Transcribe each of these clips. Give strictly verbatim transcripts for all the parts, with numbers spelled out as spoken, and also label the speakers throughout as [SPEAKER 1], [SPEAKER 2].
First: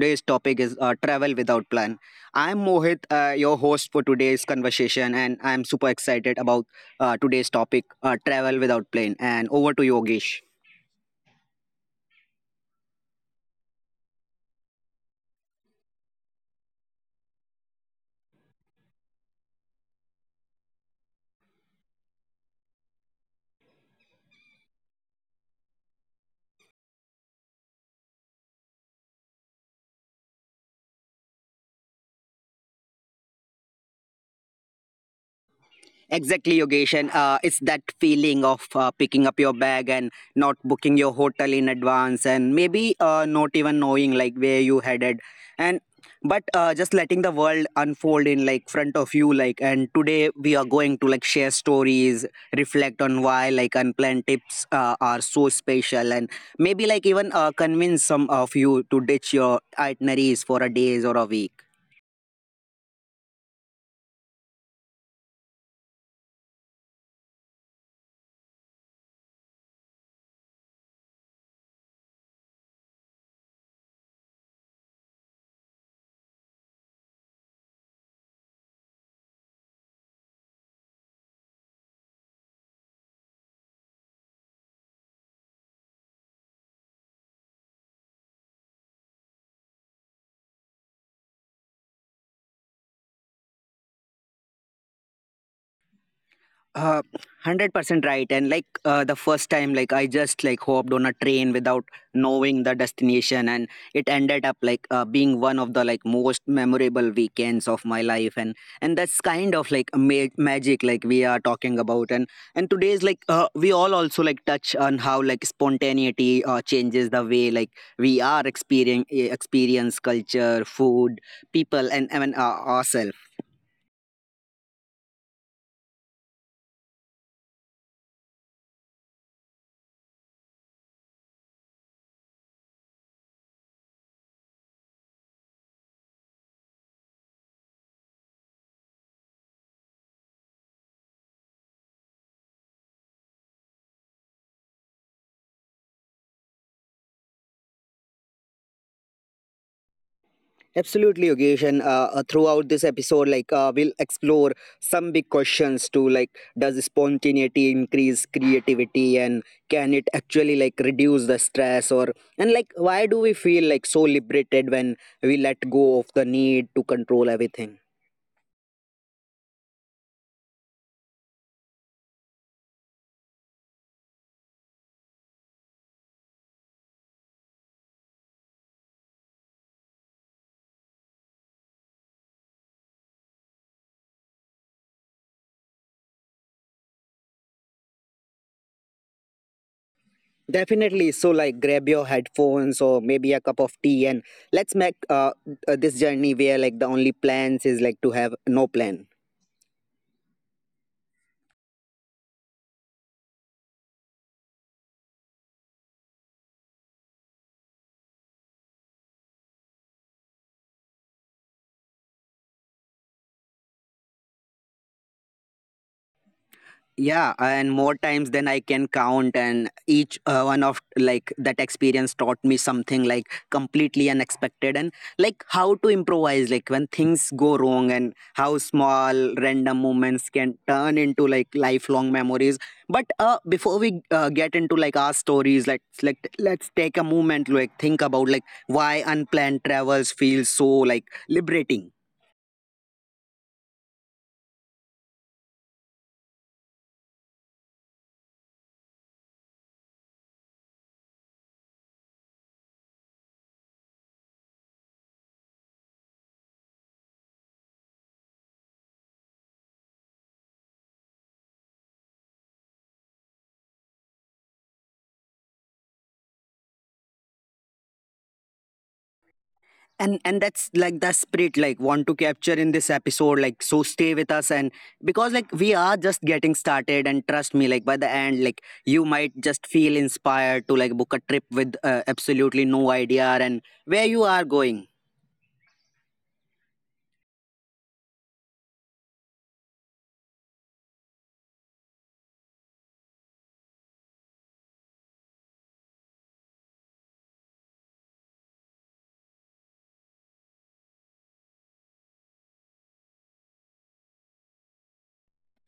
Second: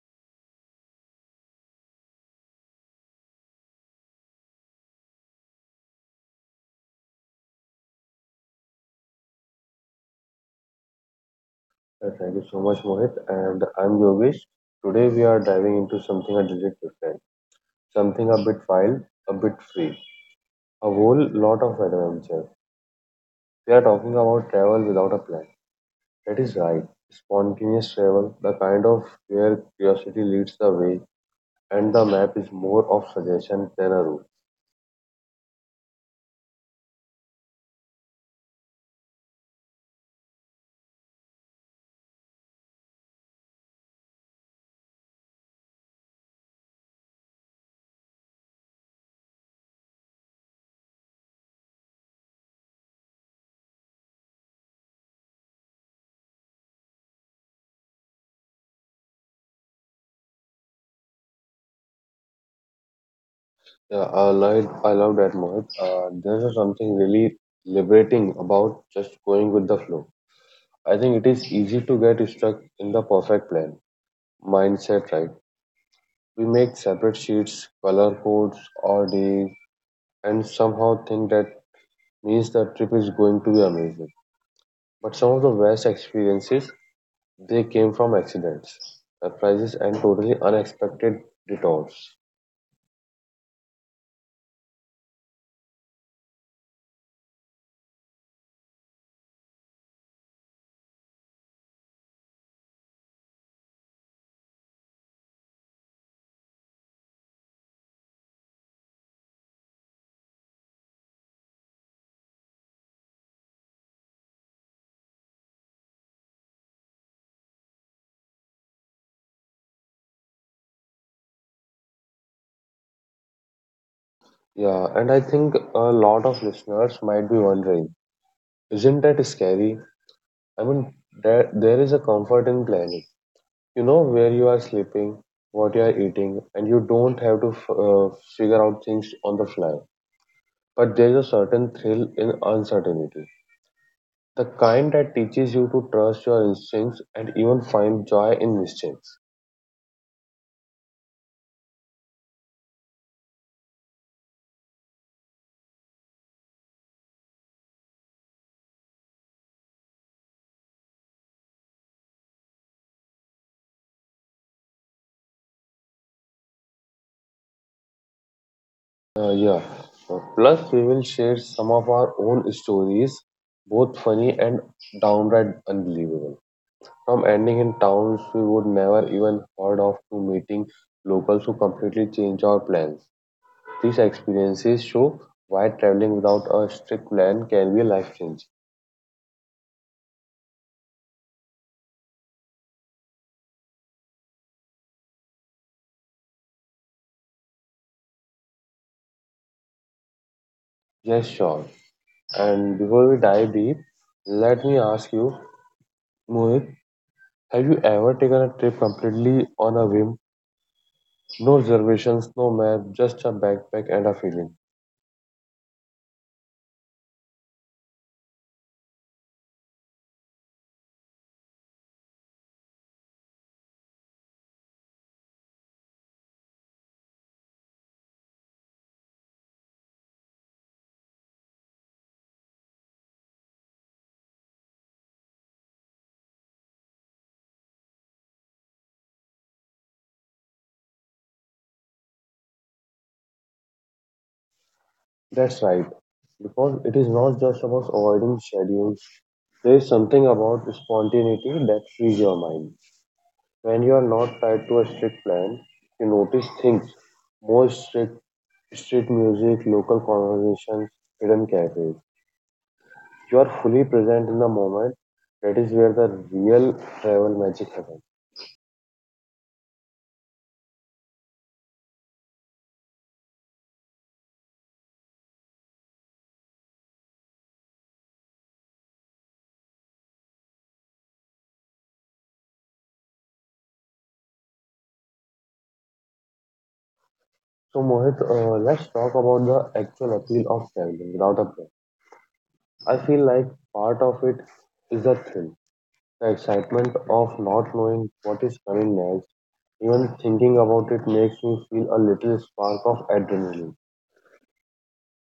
[SPEAKER 1] today's topic is uh, travel without plan. I'm Mohit, uh, your host for today's conversation, and I'm super excited about uh, today's topic, uh, travel without plan. And over to Yogesh.
[SPEAKER 2] Uh, Thank you so much, Mohit. And I'm Yogesh. Today we are diving into something a little different, something a bit wild, a bit free, a whole lot of adventure. We are talking about travel without a plan. That is right, spontaneous travel, the kind of where curiosity leads the way, and the map is more of suggestion than a route.
[SPEAKER 1] Exactly, Yogesh. And uh, it's that feeling of uh, picking up your bag and not booking your hotel in advance, and maybe uh, not even knowing like where you headed, and but uh, just letting the world unfold in like front of you. Like, and today we are going to like share stories, reflect on why like unplanned tips uh, are so special, and maybe like even uh, convince some of you to ditch your itineraries for a days or a week.
[SPEAKER 2] Yeah, I love, I love that, Mohit. Uh, there's something really liberating about just going with the flow. I think it is easy to get stuck in the perfect plan mindset, right? We make separate sheets, color codes, or days, and somehow think that means the trip is going to be amazing. But some of the best experiences they came from accidents, surprises, and totally unexpected detours.
[SPEAKER 1] Uh, one hundred percent right. And like uh, the first time, like I just like hopped on a train without knowing the destination, and it ended up like uh, being one of the like most memorable weekends of my life. And and that's kind of like a ma- magic, like we are talking about. And and today's like uh, we all also like touch on how like spontaneity uh, changes the way like we are experience experience culture, food, people, and even uh, ourselves.
[SPEAKER 2] Yeah, and I think a lot of listeners might be wondering, isn't that scary? I mean, there, there is a comfort in planning. You know where you are sleeping, what you are eating, and you don't have to f- uh, figure out things on the fly. But there's a certain thrill in uncertainty, the kind that teaches you to trust your instincts and even find joy in mistakes.
[SPEAKER 1] Absolutely, Yogesh. And uh, uh, throughout this episode, like uh, we'll explore some big questions to like, does spontaneity increase creativity, and can it actually like reduce the stress, or and like why do we feel like so liberated when we let go of the need to control everything?
[SPEAKER 2] Uh, yeah. Uh, Plus, we will share some of our own stories, both funny and downright unbelievable. From ending in towns we would never even heard of to meeting locals who completely change our plans. These experiences show why traveling without a strict plan can be life changing.
[SPEAKER 1] Definitely. So like, grab your headphones or maybe a cup of tea, and let's make uh, uh, this journey where like the only plans is like to have no plan.
[SPEAKER 2] Yes, sure. And before we dive deep, let me ask you, Mohit, have you ever taken a trip completely on a whim? No reservations, no map, just a backpack and a feeling.
[SPEAKER 1] Yeah, and more times than I can count, and each uh, one of like that experience taught me something like completely unexpected, and like how to improvise like when things go wrong, and how small random moments can turn into like lifelong memories. But uh before we uh, get into like our stories, let's like let's take a moment like think about like why unplanned travels feel so like liberating.
[SPEAKER 2] That's right. Because it is not just about avoiding schedules. There is something about spontaneity that frees your mind. When you are not tied to a strict plan, you notice things more strict, street music, local conversations, hidden cafes. You are fully present in the moment. That is where the real travel magic happens.
[SPEAKER 1] And and that's like the spirit like want to capture in this episode, like so stay with us, and because like we are just getting started, and trust me, like by the end like you might just feel inspired to like book a trip with uh, absolutely no idea and where you are going.
[SPEAKER 2] So, Mohit, uh, let's talk about the actual appeal of traveling without a plan. I feel like part of it is the thrill, the excitement of not knowing what is coming next. Even thinking about it makes me feel a little spark of adrenaline.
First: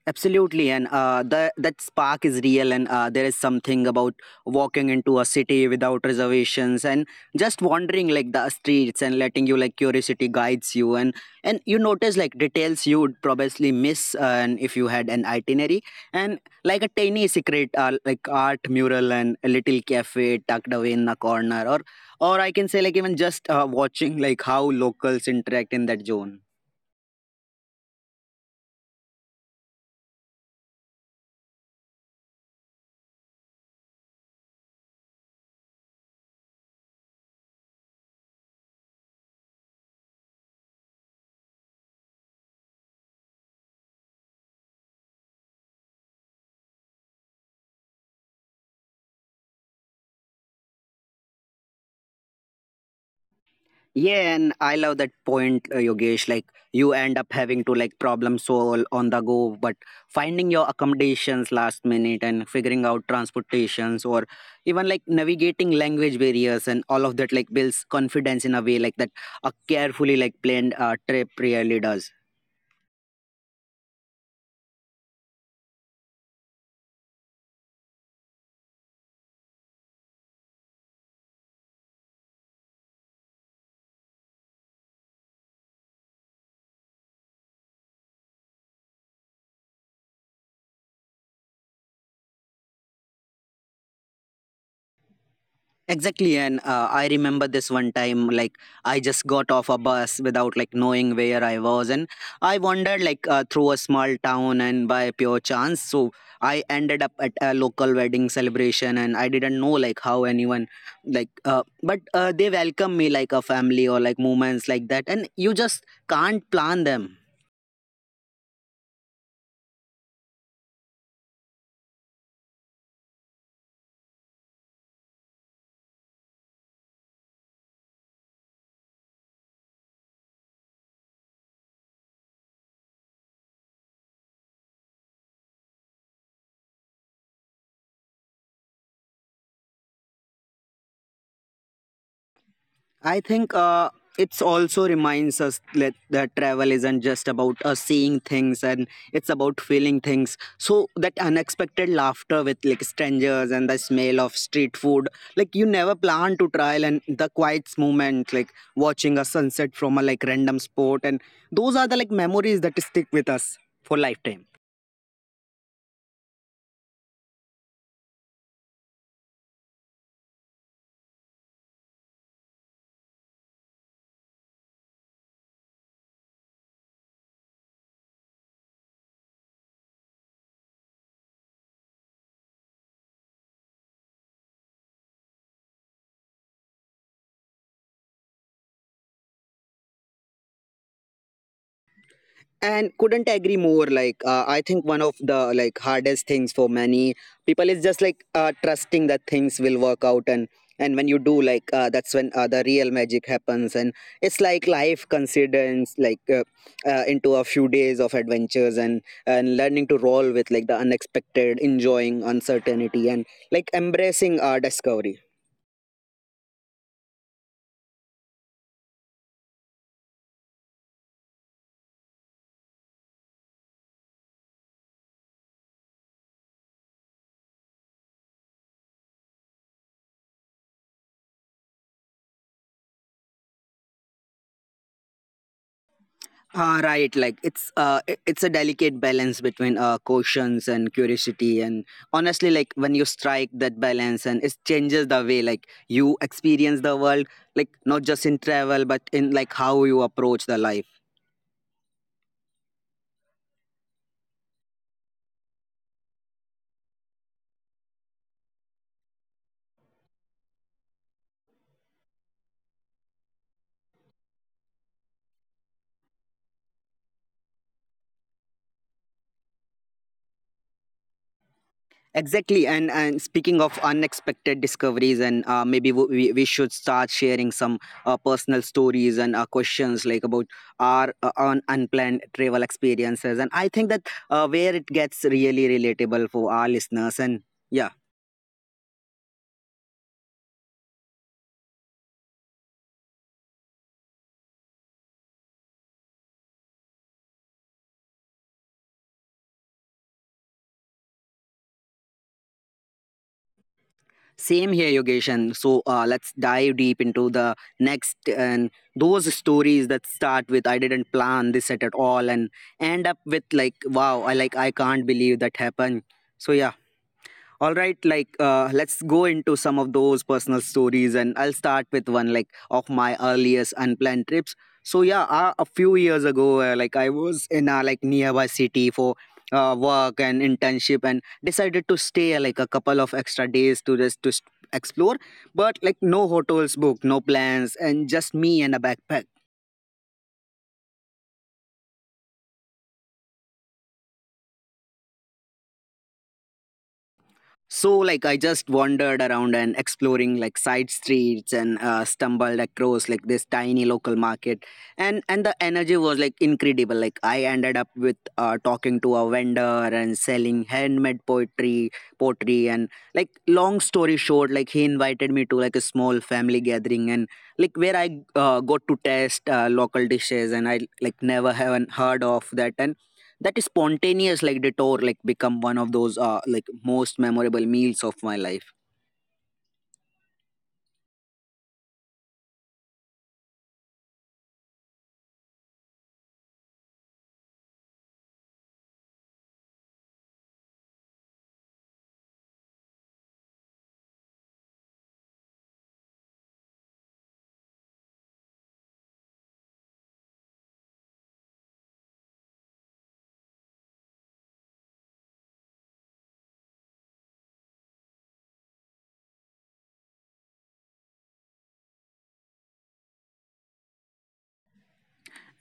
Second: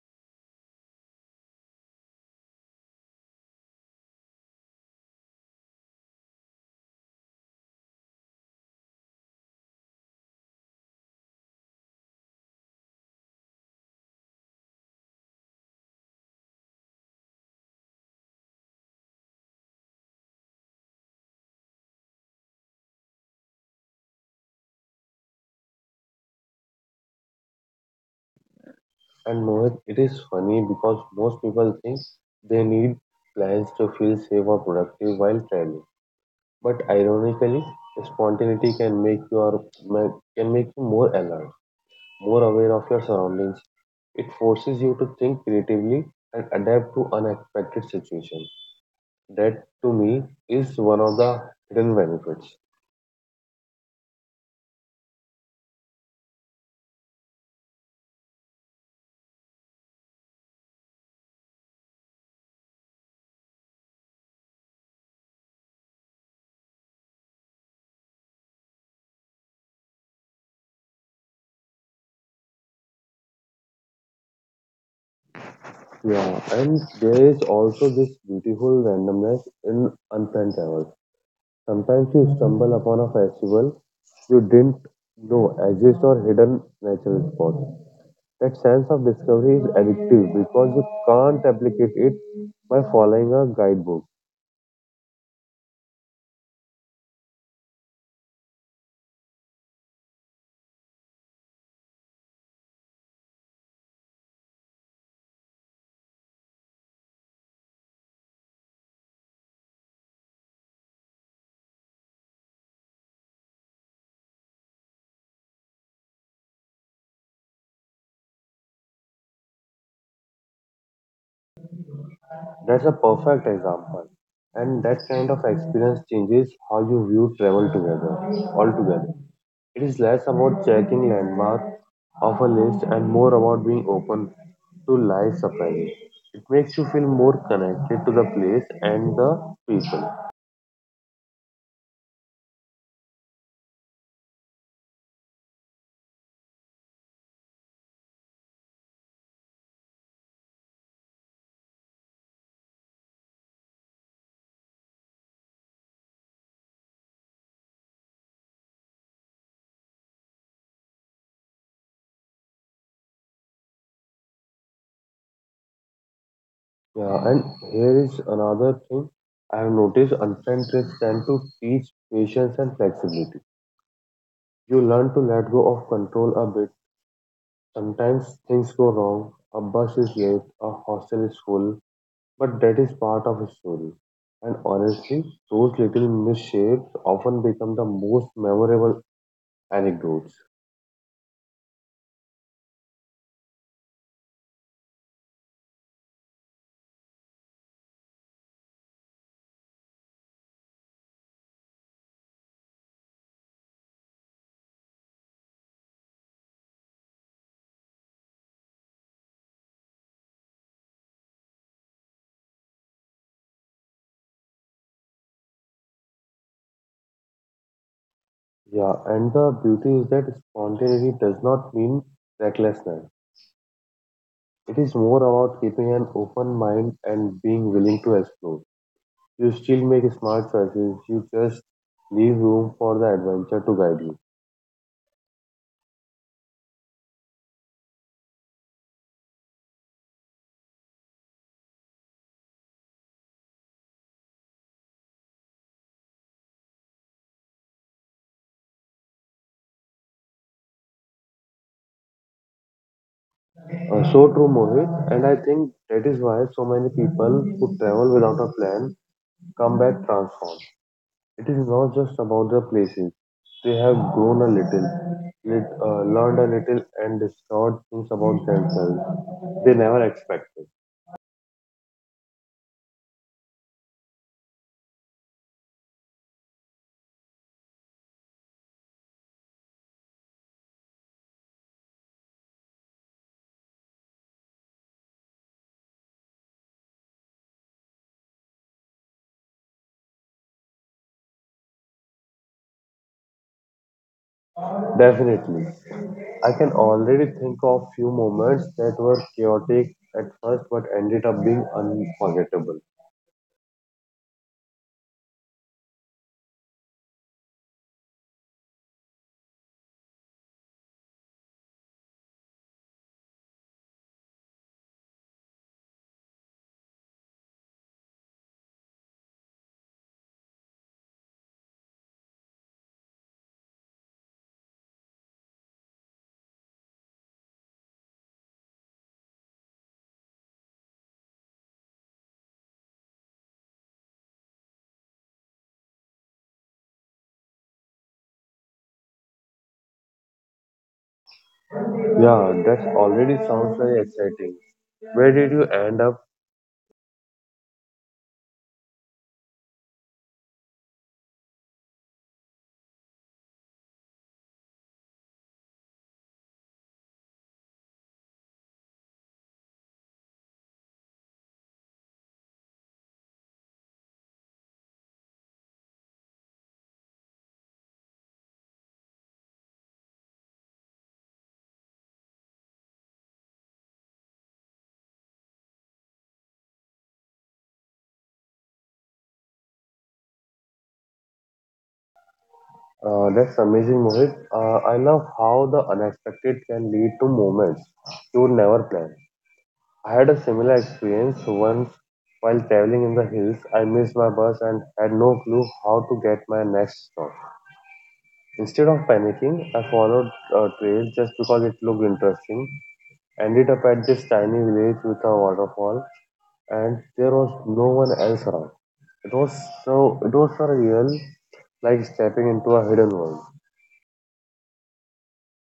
[SPEAKER 1] Absolutely, and uh, the that spark is real, and uh, there is something about walking into a city without reservations and just wandering like the streets and letting you like curiosity guides you, and and you notice like details you would probably miss, uh, and if you had an itinerary, and like a tiny secret uh, like art mural and a little cafe tucked away in the corner, or or I can say like even just uh, watching like how locals interact in that zone.
[SPEAKER 2] And Mohit, it is funny because most people think they need plans to feel safe or productive while traveling. But ironically, spontaneity can make your ma- can make you more alert, more aware of your surroundings. It forces you to think creatively and adapt to unexpected situations. That, to me, is one of the hidden benefits.
[SPEAKER 1] Yeah, and I love that point, uh, Yogesh. Like you end up having to like problem solve on the go, but finding your accommodations last minute and figuring out transportations or even like navigating language barriers, and all of that like builds confidence in a way like that a carefully like planned uh, trip really does.
[SPEAKER 2] Yeah, and there is also this beautiful randomness in unplanned travel. Sometimes you stumble upon a festival you didn't know exist or hidden natural spot. That sense of discovery is addictive because you can't replicate it by following a guidebook.
[SPEAKER 1] Exactly, and uh, I remember this one time, like I just got off a bus without like knowing where I was, and I wandered like uh, through a small town, and by pure chance, so I ended up at a local wedding celebration, and I didn't know like how anyone, like, uh, but uh, they welcome me like a family, or like moments like that, and you just can't plan them.
[SPEAKER 2] That's a perfect example. And that kind of experience changes how you view travel together, altogether. It is less about checking landmarks off a list and more about being open to life surprises. It makes you feel more connected to the place and the people.
[SPEAKER 1] I think uh, it's also reminds us that, that travel isn't just about us seeing things, and it's about feeling things. So that unexpected laughter with like strangers, and the smell of street food, like you never plan to try, and the quiet moment, like watching a sunset from a like random spot, and those are the like memories that stick with us for lifetime.
[SPEAKER 2] Yeah, and here is another thing I have noticed unplanned trips tend to teach patience and flexibility. You learn to let go of control a bit. Sometimes things go wrong, a bus is late, a hostel is full, but that is part of a story. And honestly, those little misshapes often become the most memorable anecdotes.
[SPEAKER 1] And couldn't agree more, like uh, I think one of the like hardest things for many people is just like uh, trusting that things will work out, and and when you do like uh, that's when uh, the real magic happens, and it's like life considers like uh, uh, into a few days of adventures, and and learning to roll with like the unexpected, enjoying uncertainty, and like embracing uh, discovery.
[SPEAKER 2] Yeah, and the beauty is that spontaneity does not mean recklessness. It is more about keeping an open mind and being willing to explore. You still make smart choices, you just leave room for the adventure to guide you.
[SPEAKER 1] Uh, right, like it's uh, i- it's a delicate balance between uh, cautions and curiosity, and honestly, like when you strike that balance, and it changes the way like you experience the world, like not just in travel, but in like how you approach the life.
[SPEAKER 2] Uh, so true, Mohit, and I think that is why so many people who travel without a plan come back transformed. It is not just about the places, they have grown a little, lit, uh, learned a little, and discovered things about themselves they never expected.
[SPEAKER 1] Exactly, and and speaking of unexpected discoveries, and uh, maybe w- we we should start sharing some uh, personal stories and uh, questions like about our uh, un- unplanned travel experiences, and I think that uh, where it gets really relatable for our listeners, and yeah,
[SPEAKER 2] Definitely. I can already think of few moments that were chaotic at first but ended up being unforgettable.
[SPEAKER 1] same here, Yogesh, and so uh, let's dive deep into the next, and those stories that start with I didn't plan this at at all, and end up with like wow, I like I can't believe that happened. So yeah. All right, like uh, let's go into some of those personal stories, and I'll start with one like of my earliest unplanned trips. So yeah, uh, a few years ago, uh, like I was in a like nearby city for uh, work and internship, and decided to stay uh, like a couple of extra days to just to s- explore. But like no hotels booked, no plans, and just me and a backpack.
[SPEAKER 2] Yeah, that already sounds very exciting. Where did you end up?
[SPEAKER 1] So, like, I just wandered around and exploring like side streets, and uh, stumbled across like this tiny local market, and and the energy was like incredible. Like, I ended up with uh, talking to a vendor and selling handmade poetry, pottery, and like long story short, like he invited me to like a small family gathering, and like where I uh, got to taste uh, local dishes, and I like never haven't heard of that, and that spontaneous like detour like become one of those uh, like most memorable meals of my life.
[SPEAKER 2] Uh, that's amazing, Mohit. Uh, I love how the unexpected can lead to moments you would never plan. I had a similar experience once while traveling in the hills. I missed my bus and had no clue how to get my next stop. Instead of panicking, I followed a trail just because it looked interesting. Ended up at this tiny village with a waterfall, and there was no one else around. It was so it was for real, like stepping into a hidden world.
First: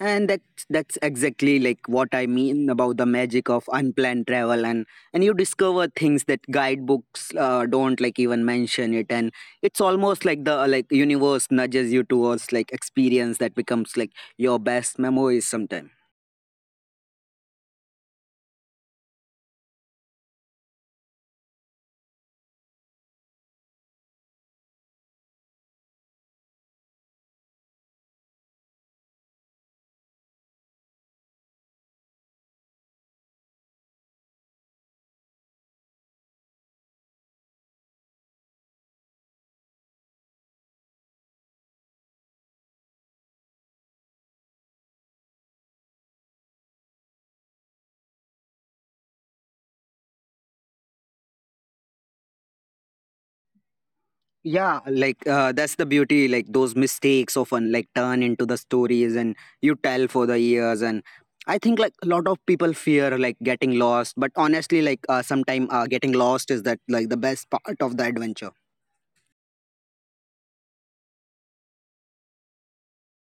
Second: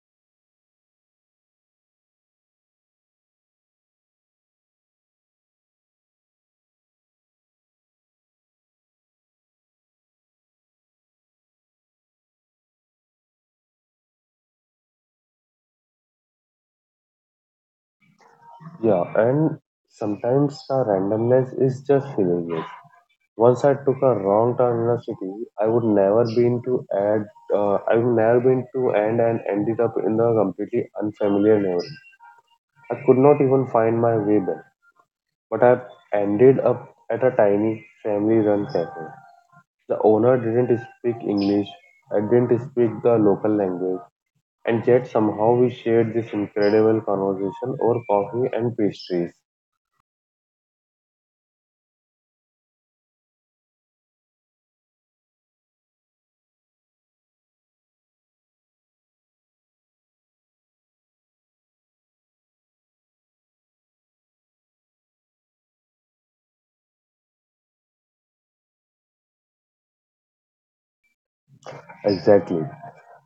[SPEAKER 1] And that's that's exactly like what I mean about the magic of unplanned travel, and and you discover things that guidebooks uh, don't like even mention it, and it's almost like the uh, like universe nudges you towards like experience that becomes like your best memories sometime.
[SPEAKER 2] Yeah, and sometimes the randomness is just hilarious. Once I took a wrong turn in a city, I would never been to add. Uh, I would never been to end and ended up in a completely unfamiliar neighborhood. I could not even find my way back, but I ended up at a tiny family run cafe. The owner didn't speak English, I didn't speak the local language, and yet somehow we shared this incredible conversation over coffee and pastries.
[SPEAKER 1] Yeah, like uh, that's the beauty, like those mistakes often like turn into the stories, and you tell for the years, and I think like a lot of people fear like getting lost, but honestly, like uh, sometime uh, getting lost is that like the best part of the adventure.
[SPEAKER 2] Exactly.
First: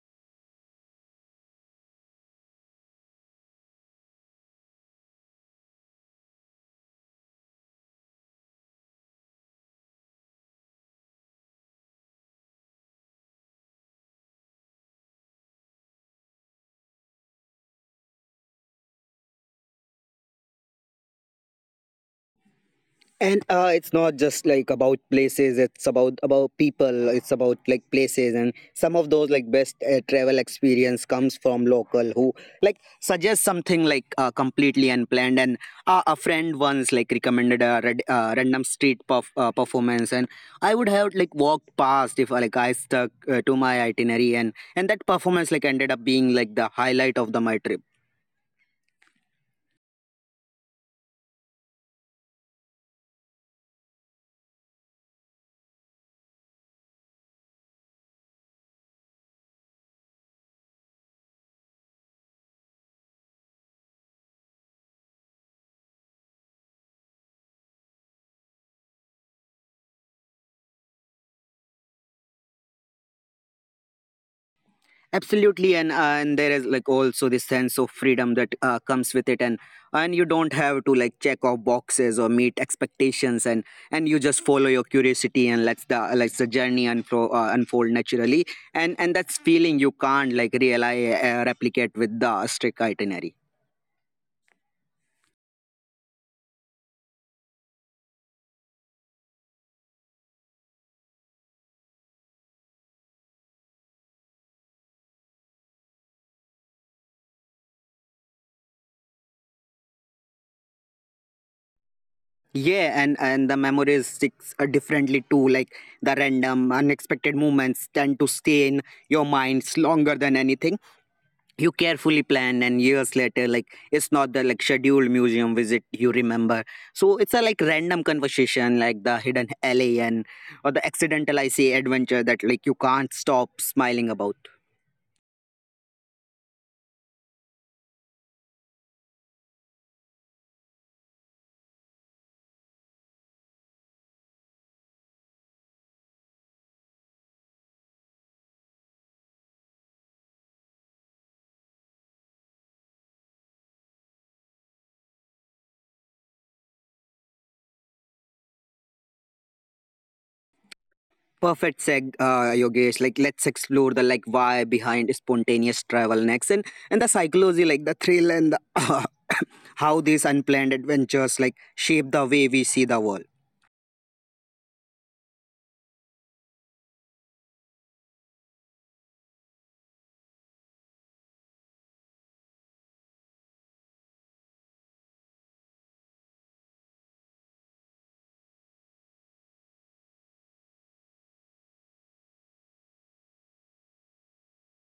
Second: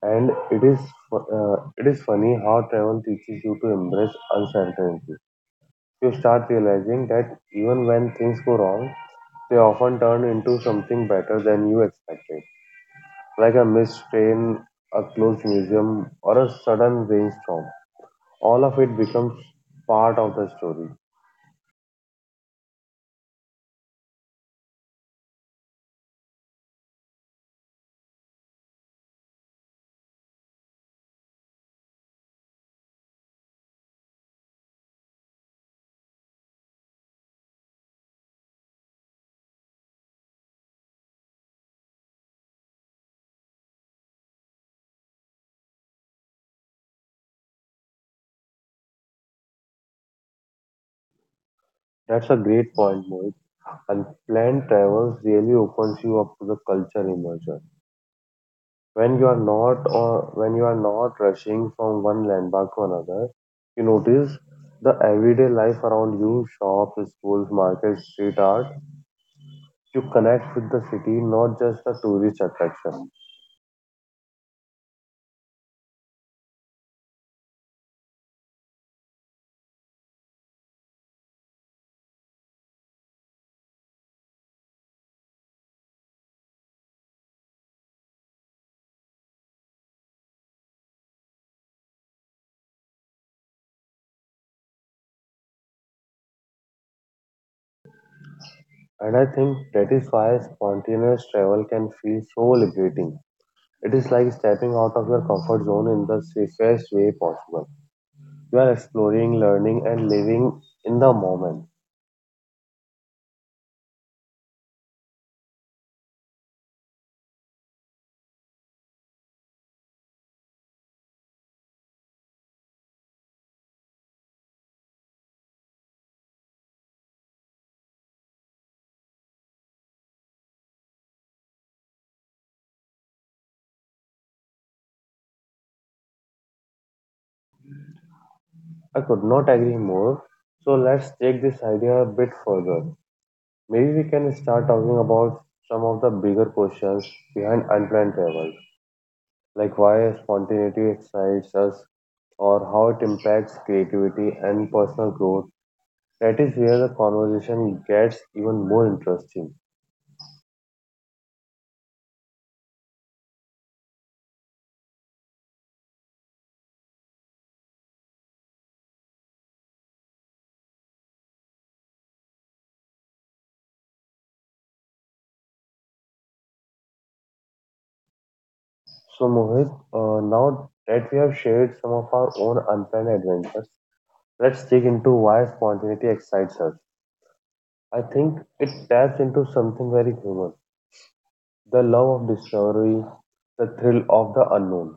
[SPEAKER 2] And it is fu- uh, it is funny how travel teaches you to embrace uncertainty. You start realizing that even when things go wrong, they often turn into something better than you expected, like a missed train, a closed museum, or a sudden rainstorm. All of it becomes part of the story.
[SPEAKER 1] And uh, it's not just like about places, it's about about people, it's about like places, and some of those like best uh, travel experience comes from local who like suggest something like uh, completely unplanned, and uh, a friend once like recommended a rad- uh, random street perf- uh, performance, and I would have like walked past if uh, like I stuck uh, to my itinerary, and and that performance like ended up being like the highlight of the my trip.
[SPEAKER 2] That's a great point, Mohit. Unplanned travels really opens you up to the culture immersion. When you are not or when you are not rushing from one landmark to another, you notice the everyday life around you, shops, schools, markets, street art. You connect with the city, not just a tourist attraction.
[SPEAKER 1] Absolutely, and uh, and there is like also this sense of freedom that uh, comes with it, and and you don't have to like check off boxes or meet expectations, and and you just follow your curiosity and lets the lets the journey unfold uh, unfold naturally, and and that's feeling you can't like really uh, replicate with the strict itinerary.
[SPEAKER 2] And I think that is why spontaneous travel can feel so liberating. It is like stepping out of your comfort zone in the safest way possible. You are exploring, learning, and living in the moment.
[SPEAKER 1] Yeah, and and the memories sticks uh, differently too, like the random unexpected moments tend to stay in your minds longer than anything you carefully plan, and years later like it's not the like scheduled museum visit you remember, so it's a like random conversation, like the hidden alien or the accidental I say adventure that like you can't stop smiling about.
[SPEAKER 2] I could not agree more. So let's take this idea a bit further. Maybe we can start talking about some of the bigger questions behind unplanned travel, like why spontaneity excites us, or how it impacts creativity and personal growth. That is where the conversation gets even more interesting.
[SPEAKER 1] Perfect seg uh, Yogesh, like let's explore the like why behind spontaneous travel next, and and the psychology like the thrill and the how these unplanned adventures like shape the way we see the world.
[SPEAKER 2] So, Mohit, uh, now that we have shared some of our own unplanned adventures, let's dig into why spontaneity excites us. I think it taps into something very human, the love of discovery, the thrill of the unknown.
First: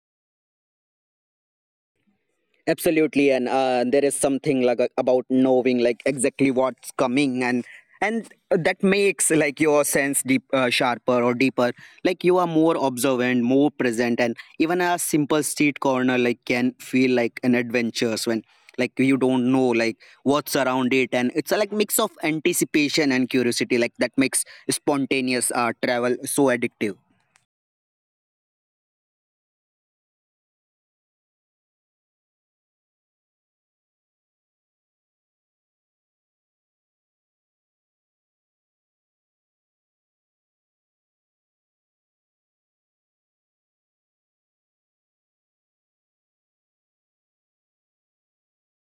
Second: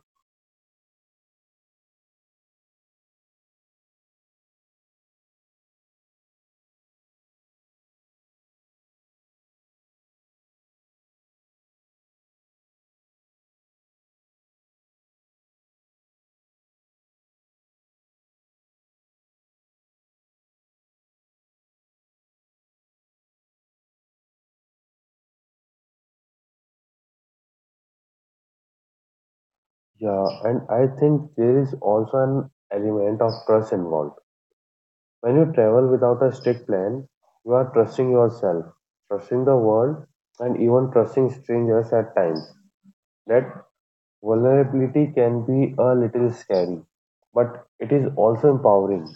[SPEAKER 1] Absolutely, and uh, there is something like a- about knowing like exactly what's coming, and and that makes like your sense deep uh, sharper or deeper, like you are more observant, more present, and even a simple street corner like can feel like an adventure when like you don't know like what's around it, and it's a like mix of anticipation and curiosity like that makes spontaneous uh, travel so addictive.
[SPEAKER 2] Yeah, and I think there is also an element of trust involved. When you travel without a strict plan, you are trusting yourself, trusting the world, and even trusting strangers at times. That vulnerability can be a little scary, but it is also empowering.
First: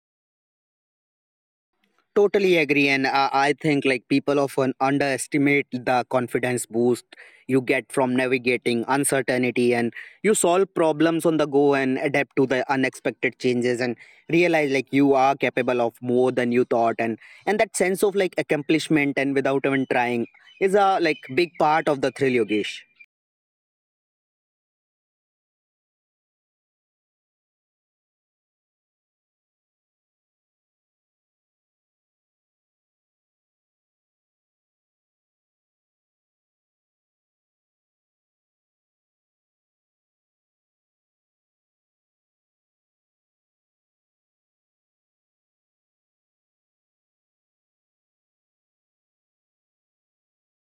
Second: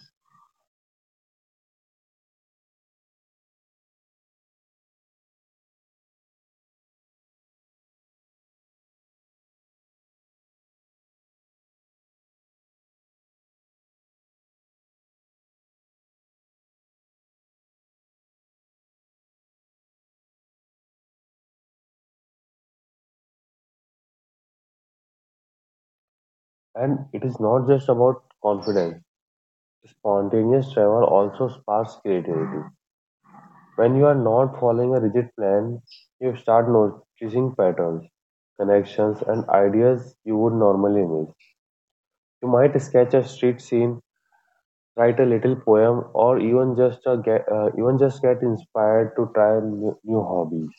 [SPEAKER 1] Totally agree, and uh, I think like people often underestimate the confidence boost you get from navigating uncertainty, and you solve problems on the go and adapt to the unexpected changes, and realize like you are capable of more than you thought, and and that sense of like accomplishment and without even trying is a like big part of the thrill, Yogesh.
[SPEAKER 2] And it is not just about confidence. Spontaneous travel also sparks creativity. When you are not following a rigid plan, you start noticing patterns, connections, and ideas you would normally miss. You might sketch a street scene, write a little poem, or even just a get, uh, even just get inspired to try new, new hobbies.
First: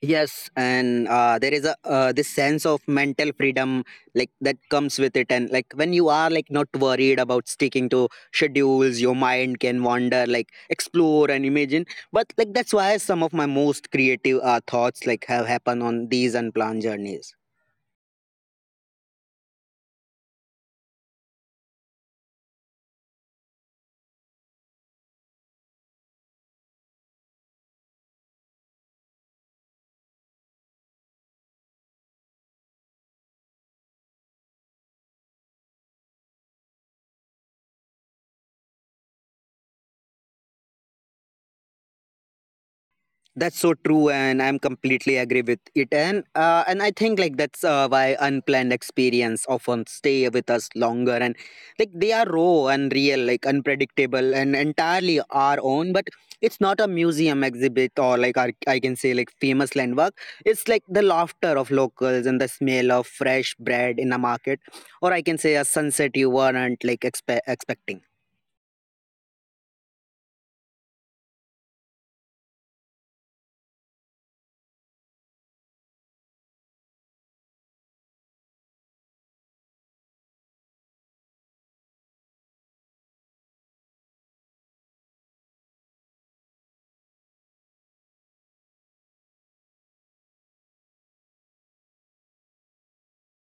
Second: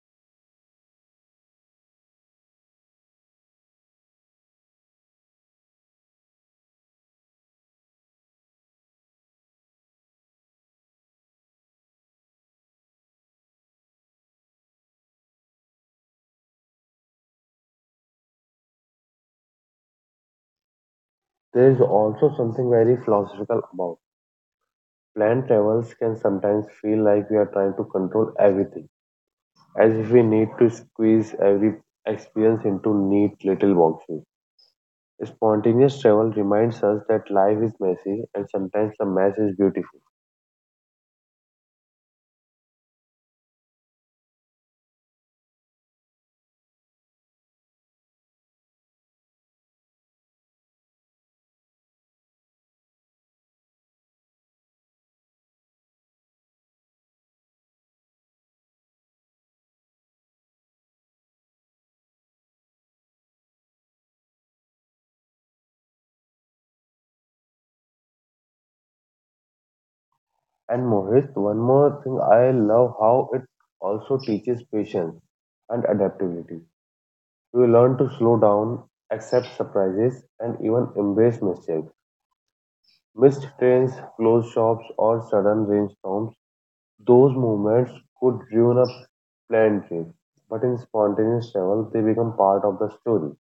[SPEAKER 1] Yes, and uh, there is a uh, this sense of mental freedom like that comes with it, and like when you are like not worried about sticking to schedules, your mind can wander, like explore and imagine. But like that's why some of my most creative uh, thoughts like have happened on these unplanned journeys.
[SPEAKER 2] There is also something very philosophical about Planned travels can sometimes feel like we are trying to control everything, as if we need to squeeze every experience into neat little boxes. Spontaneous travel reminds us that life is messy and sometimes the mess is beautiful.
[SPEAKER 1] That's so true, and I'm completely agree with it. And uh, and I think like that's uh, why unplanned experience often stay with us longer, and like they are raw and real, like unpredictable and entirely our own. But it's not a museum exhibit or like our, I can say like famous landmark. It's like the laughter of locals and the smell of fresh bread in a market, or I can say a sunset you weren't like expe- expecting.
[SPEAKER 2] And Mohit, one more thing I love how it also teaches patience and adaptability. We learn to slow down, accept surprises, and even embrace mistakes. Missed trains, closed shops, or sudden rainstorms, those movements could ruin a planned trip, but in spontaneous travel, they become part of the story.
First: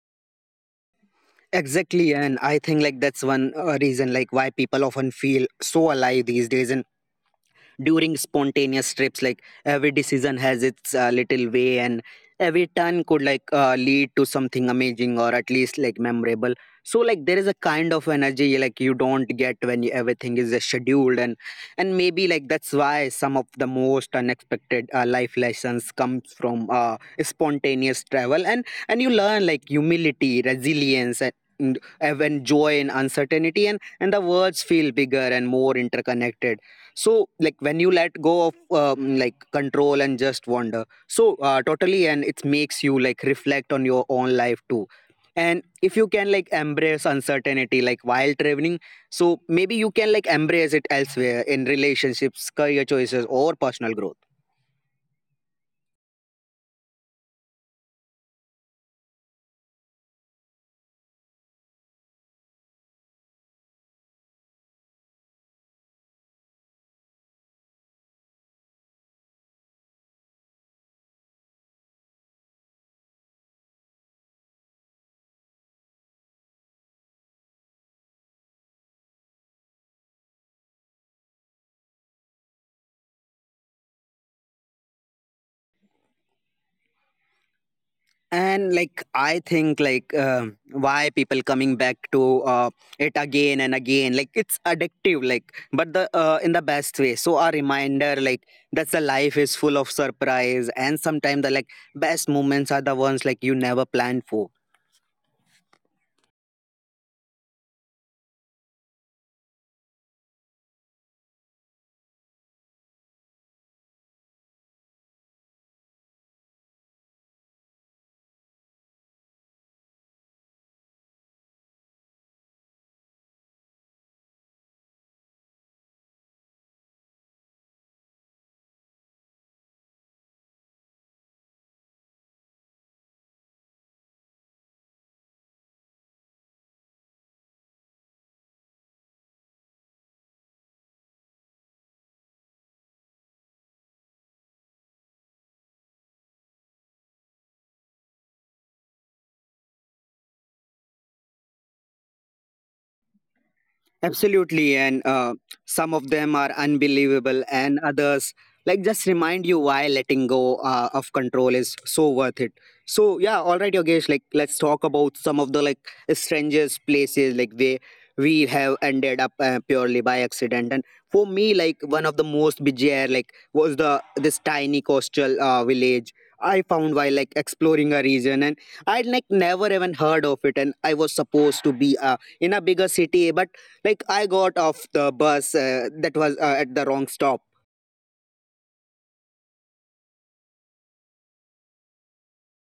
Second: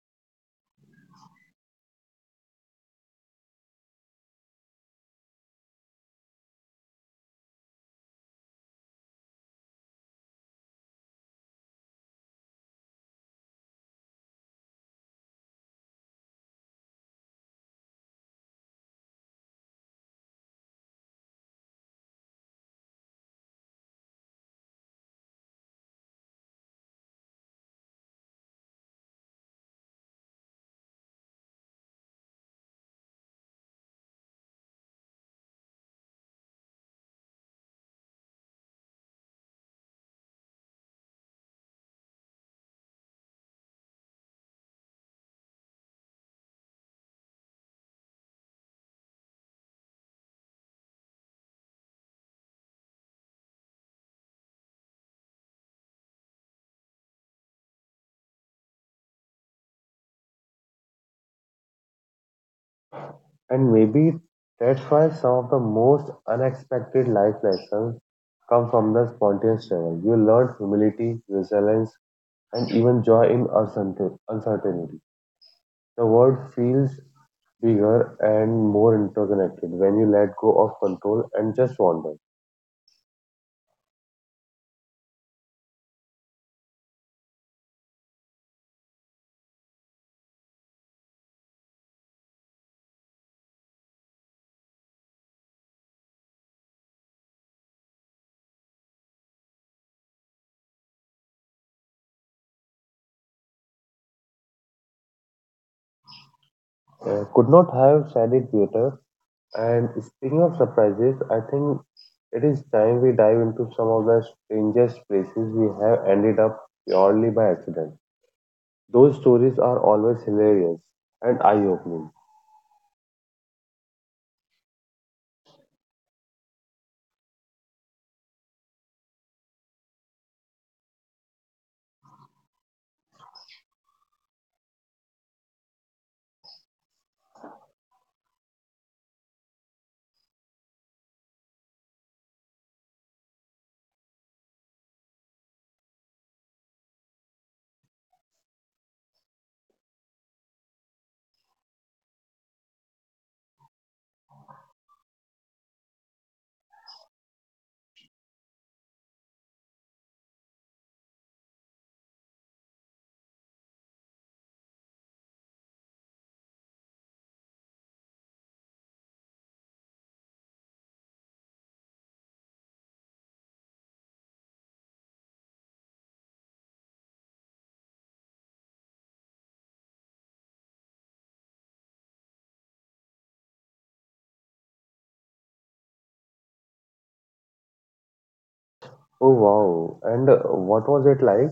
[SPEAKER 1] Exactly, and I think like that's one uh, reason like why people often feel so alive these days and during spontaneous trips like every decision has its uh, little way and every turn could like uh, lead to something amazing or at least like memorable, so like there is a kind of energy like you don't get when you, everything is uh, scheduled, and and maybe like that's why some of the most unexpected uh, life lessons comes from uh, spontaneous travel, and and you learn like humility resilience and and even joy in uncertainty, and and the words feel bigger and more interconnected, so like when you let go of um, like control and just wander, so uh, totally, and it makes you like reflect on your own life too, and if you can like embrace uncertainty like while traveling, so maybe you can like embrace it elsewhere in relationships career choices or personal growth.
[SPEAKER 2] And maybe that's why some of the most unexpected life lessons come from the spontaneous travel. You learn humility, resilience, and even joy in uncertain- uncertainty. The world feels bigger and more interconnected when you let go of control and just wander.
[SPEAKER 1] And like I think like um why people coming back to uh, it again and again like it's addictive like but the uh, in the best way, so a reminder like that the life is full of surprise and sometimes the like best moments are the ones like you never planned for.
[SPEAKER 2] Uh, could not have said it better. And speaking of surprises, I think it is time we dive into some of the strangest places we have ended up purely by accident. Those stories are always hilarious and eye-opening.
[SPEAKER 1] Absolutely, and uh, some of them are unbelievable, and others like just remind you why letting go uh, of control is so worth it. So yeah, all right, Yogesh. Like let's talk about some of the like strangest places like where we have ended up uh, purely by accident. And for me, like one of the most bizarre like was the this tiny coastal uh, village I found while like exploring a region, and I'd like never even heard of it, and I was supposed to be uh, in a bigger city, but like I got off the bus uh, that was uh, at the wrong stop.
[SPEAKER 2] Oh wow! And uh, what was it like?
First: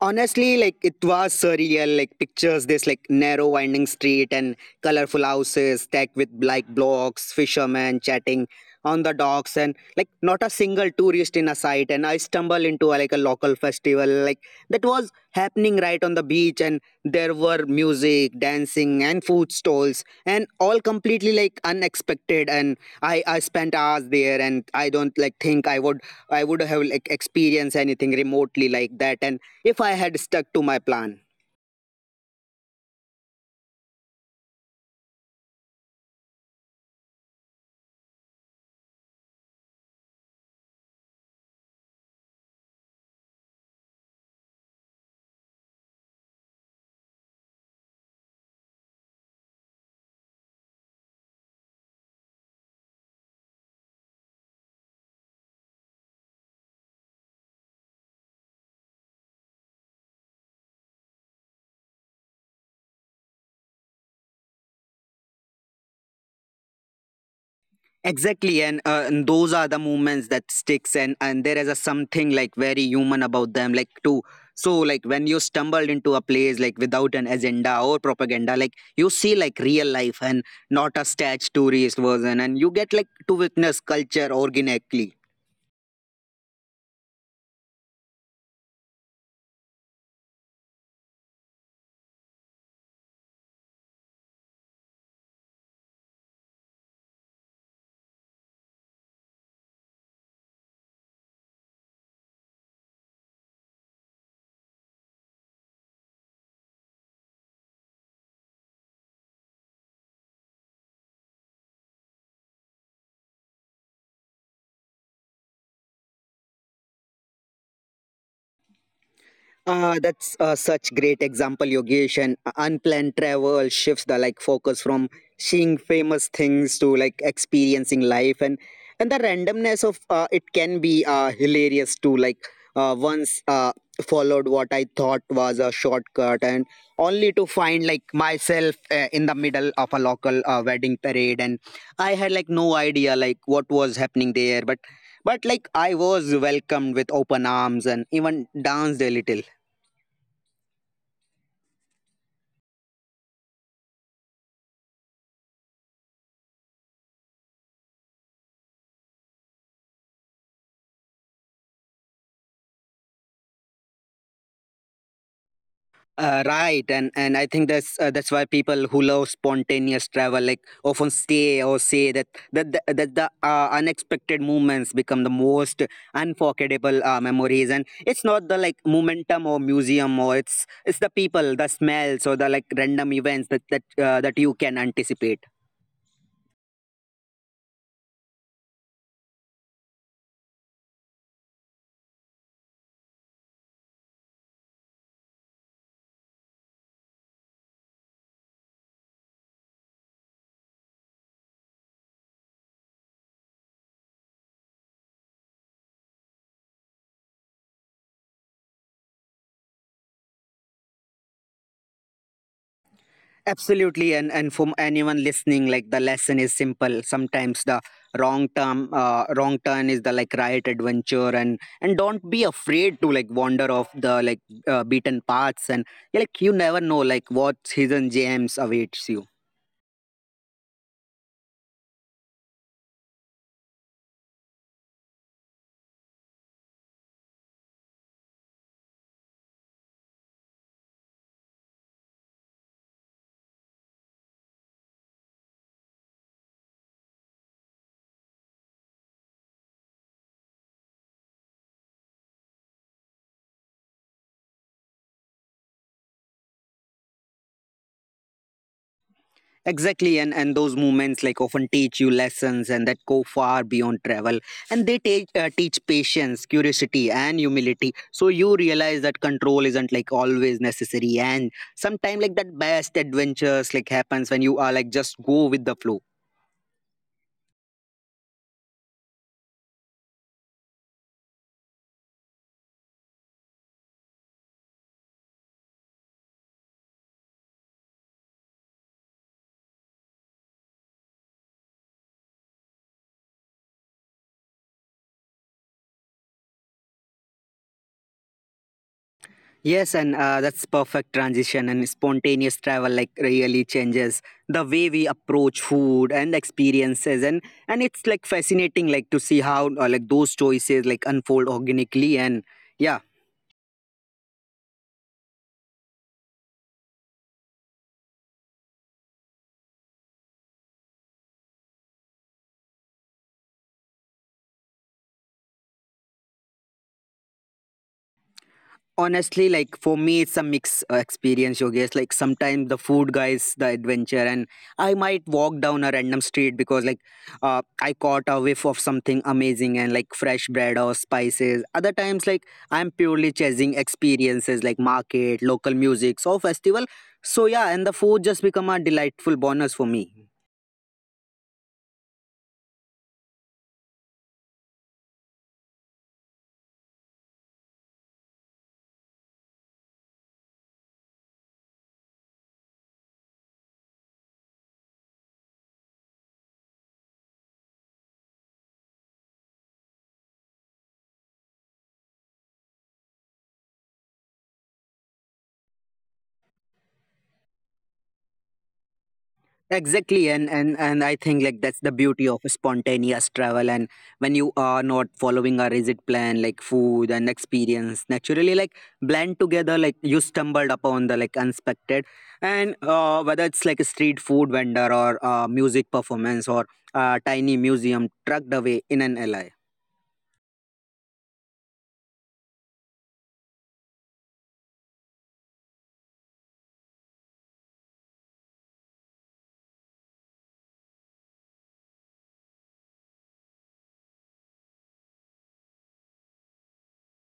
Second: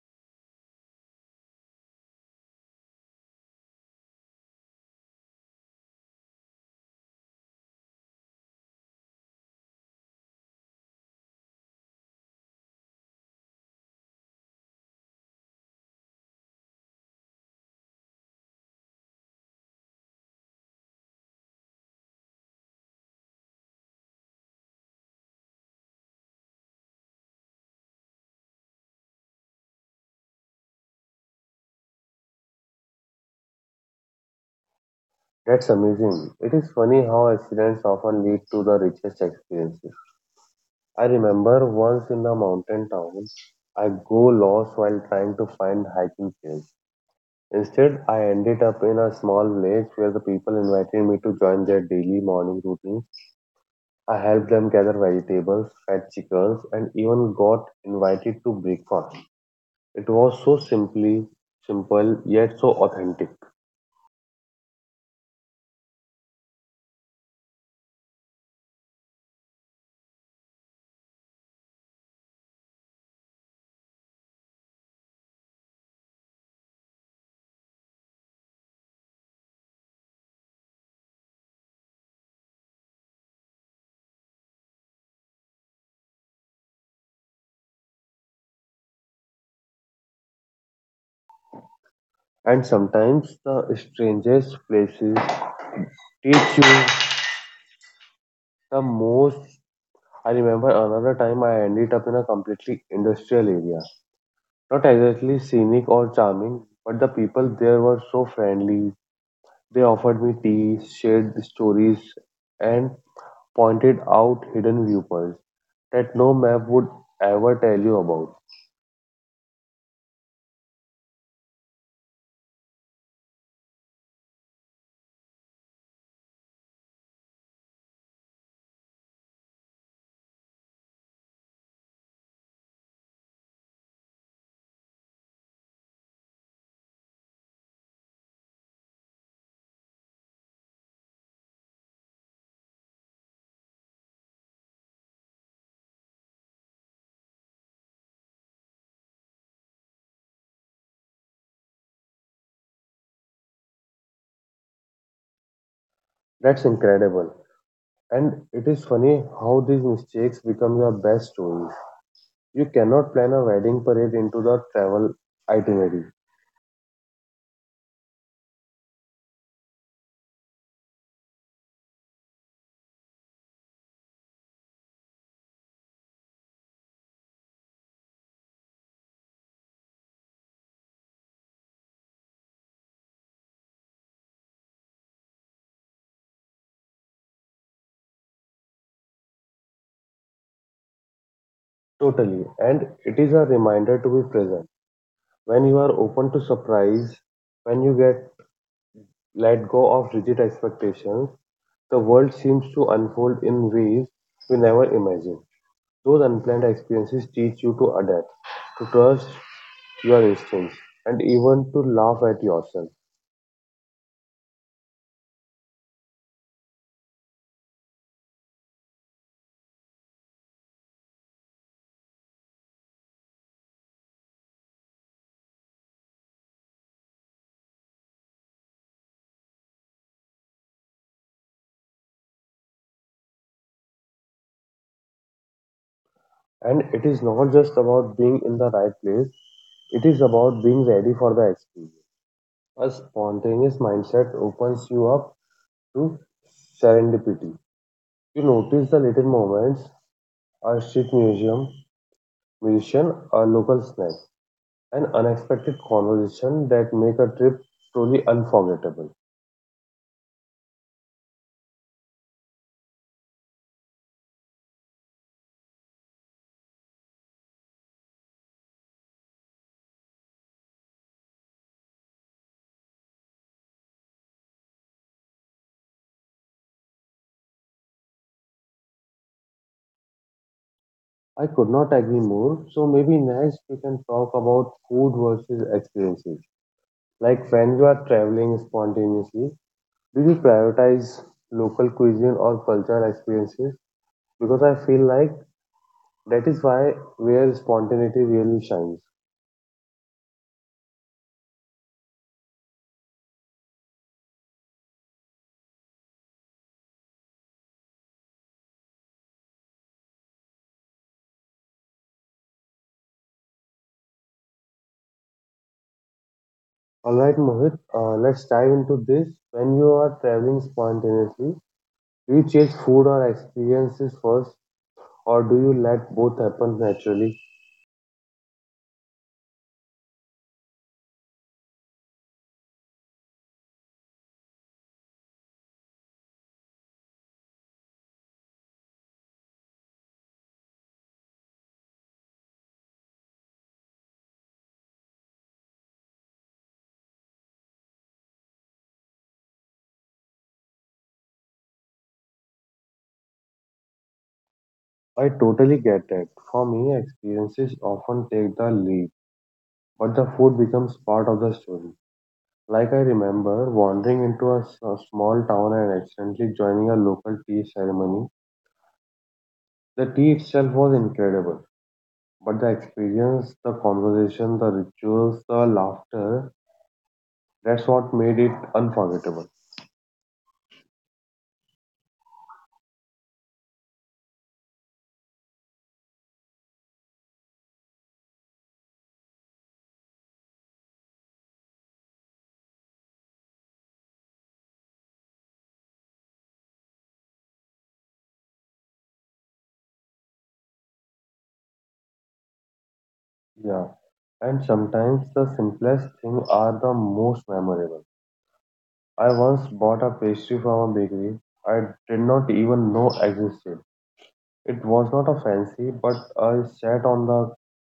[SPEAKER 1] Honestly, like it was surreal. Like pictures this like narrow winding street and colorful houses stacked with like blocks, fishermen chatting on the docks, and like not a single tourist in a sight. And I stumbled into like a local festival like that was happening right on the beach, and there were music, dancing, and food stalls, and all completely like unexpected. And I I spent hours there, and I don't like think I would I would have like experienced anything remotely like that, and if I had stuck to my plan.
[SPEAKER 2] That's amazing. It is funny how accidents often lead to the richest experiences. I remember once in a mountain town, I go lost while trying to find hiking trails. Instead, I ended up in a small village where the people invited me to join their daily morning routine. I helped them gather vegetables, fed chickens, and even got invited to breakfast. It was so simply simple yet so authentic.
[SPEAKER 1] Exactly, and, uh, and those are the moments that sticks, and and there is a something like very human about them, like too. So like when you stumbled into a place like without an agenda or propaganda, like you see like real life and not a staged tourist version, and you get like to witness culture organically.
[SPEAKER 2] And sometimes the strangest places teach you the most. I remember another time I ended up in a completely industrial area. Not exactly scenic or charming, but the people there were so friendly. They offered me tea, shared the stories, and pointed out hidden viewpoints that no map would ever tell you about.
[SPEAKER 1] Uh, that's uh, such great example, Yogesh. And unplanned travel shifts the like focus from seeing famous things to like experiencing life, and and the randomness of uh, it can be uh, hilarious too. Like uh, once uh, followed what I thought was a shortcut, and only to find like myself uh, in the middle of a local uh, wedding parade, and I had like no idea like what was happening there, but but like I was welcomed with open arms and even danced a little.
[SPEAKER 2] That's incredible. And it is funny how these mistakes become your best stories. You cannot plan a wedding parade into the travel itinerary.
[SPEAKER 1] Uh, right, and and I think that's uh, that's why people who love spontaneous travel like often say or say that that the, that the uh, unexpected movements become the most unforgettable uh, memories, and it's not the like momentum or museum or it's it's the people, the smells or the like random events that that uh, that you can anticipate.
[SPEAKER 2] Totally. And it is a reminder to be present. When you are open to surprise, when you get let go of rigid expectations, the world seems to unfold in ways we never imagined. Those unplanned experiences teach you to adapt, to trust your instincts, and even to laugh at yourself.
[SPEAKER 1] Absolutely, and and for anyone listening, like the lesson is simple. Sometimes the wrong term, uh, wrong turn is the like right adventure, and and don't be afraid to like wander off the like uh, beaten paths, and yeah, like you never know like what hidden gems awaits you.
[SPEAKER 2] And it is not just about being in the right place, it is about being ready for the experience. A spontaneous mindset opens you up to serendipity. You notice the little moments, a street museum, musician, a local snack, an unexpected conversation that make a trip truly unforgettable.
[SPEAKER 1] Exactly, and and those moments like often teach you lessons and that go far beyond travel, and they take uh, teach patience, curiosity, and humility. So you realize that control isn't like always necessary, and sometimes like that best adventures like happens when you are like just go with the flow.
[SPEAKER 2] I could not agree more. So maybe next we can talk about food versus experiences. Like when you are traveling spontaneously, do you prioritize local cuisine or cultural experiences? Because I feel like that is why where spontaneity really shines.
[SPEAKER 1] Yes, and uh, that's perfect transition and spontaneous travel like really changes the way we approach food and experiences and and it's like fascinating like to see how uh, like those choices like unfold organically and yeah.
[SPEAKER 2] All right, Mohit, uh, let's dive into this. When you are traveling spontaneously, do you chase food or experiences first, or do you let both happen naturally?
[SPEAKER 1] Honestly like for me it's a mix uh, experience Yogesh, like sometimes the food guys the adventure and I might walk down a random street because like uh, I caught a whiff of something amazing and like fresh bread or spices, other times like I'm purely chasing experiences like market local music so festival, so yeah and the food just become a delightful bonus for me.
[SPEAKER 2] I totally get it. For me, experiences often take the lead, but the food becomes part of the story. Like I remember wandering into a, s- a small town and accidentally joining a local tea ceremony. The tea itself was incredible, but the experience, the conversation, the rituals, the laughter, that's what made it unforgettable.
[SPEAKER 1] Exactly, and and and I think like that's the beauty of spontaneous travel, and when you are not following a rigid plan like food and experience naturally like blend together like you stumbled upon the like unexpected, and uh, whether it's like a street food vendor or uh, music performance or a tiny museum trucked away in an alley.
[SPEAKER 2] Yeah, and sometimes the simplest things are the most memorable. I once bought a pastry from a bakery I did not even know existed. It was not a fancy, but I sat on the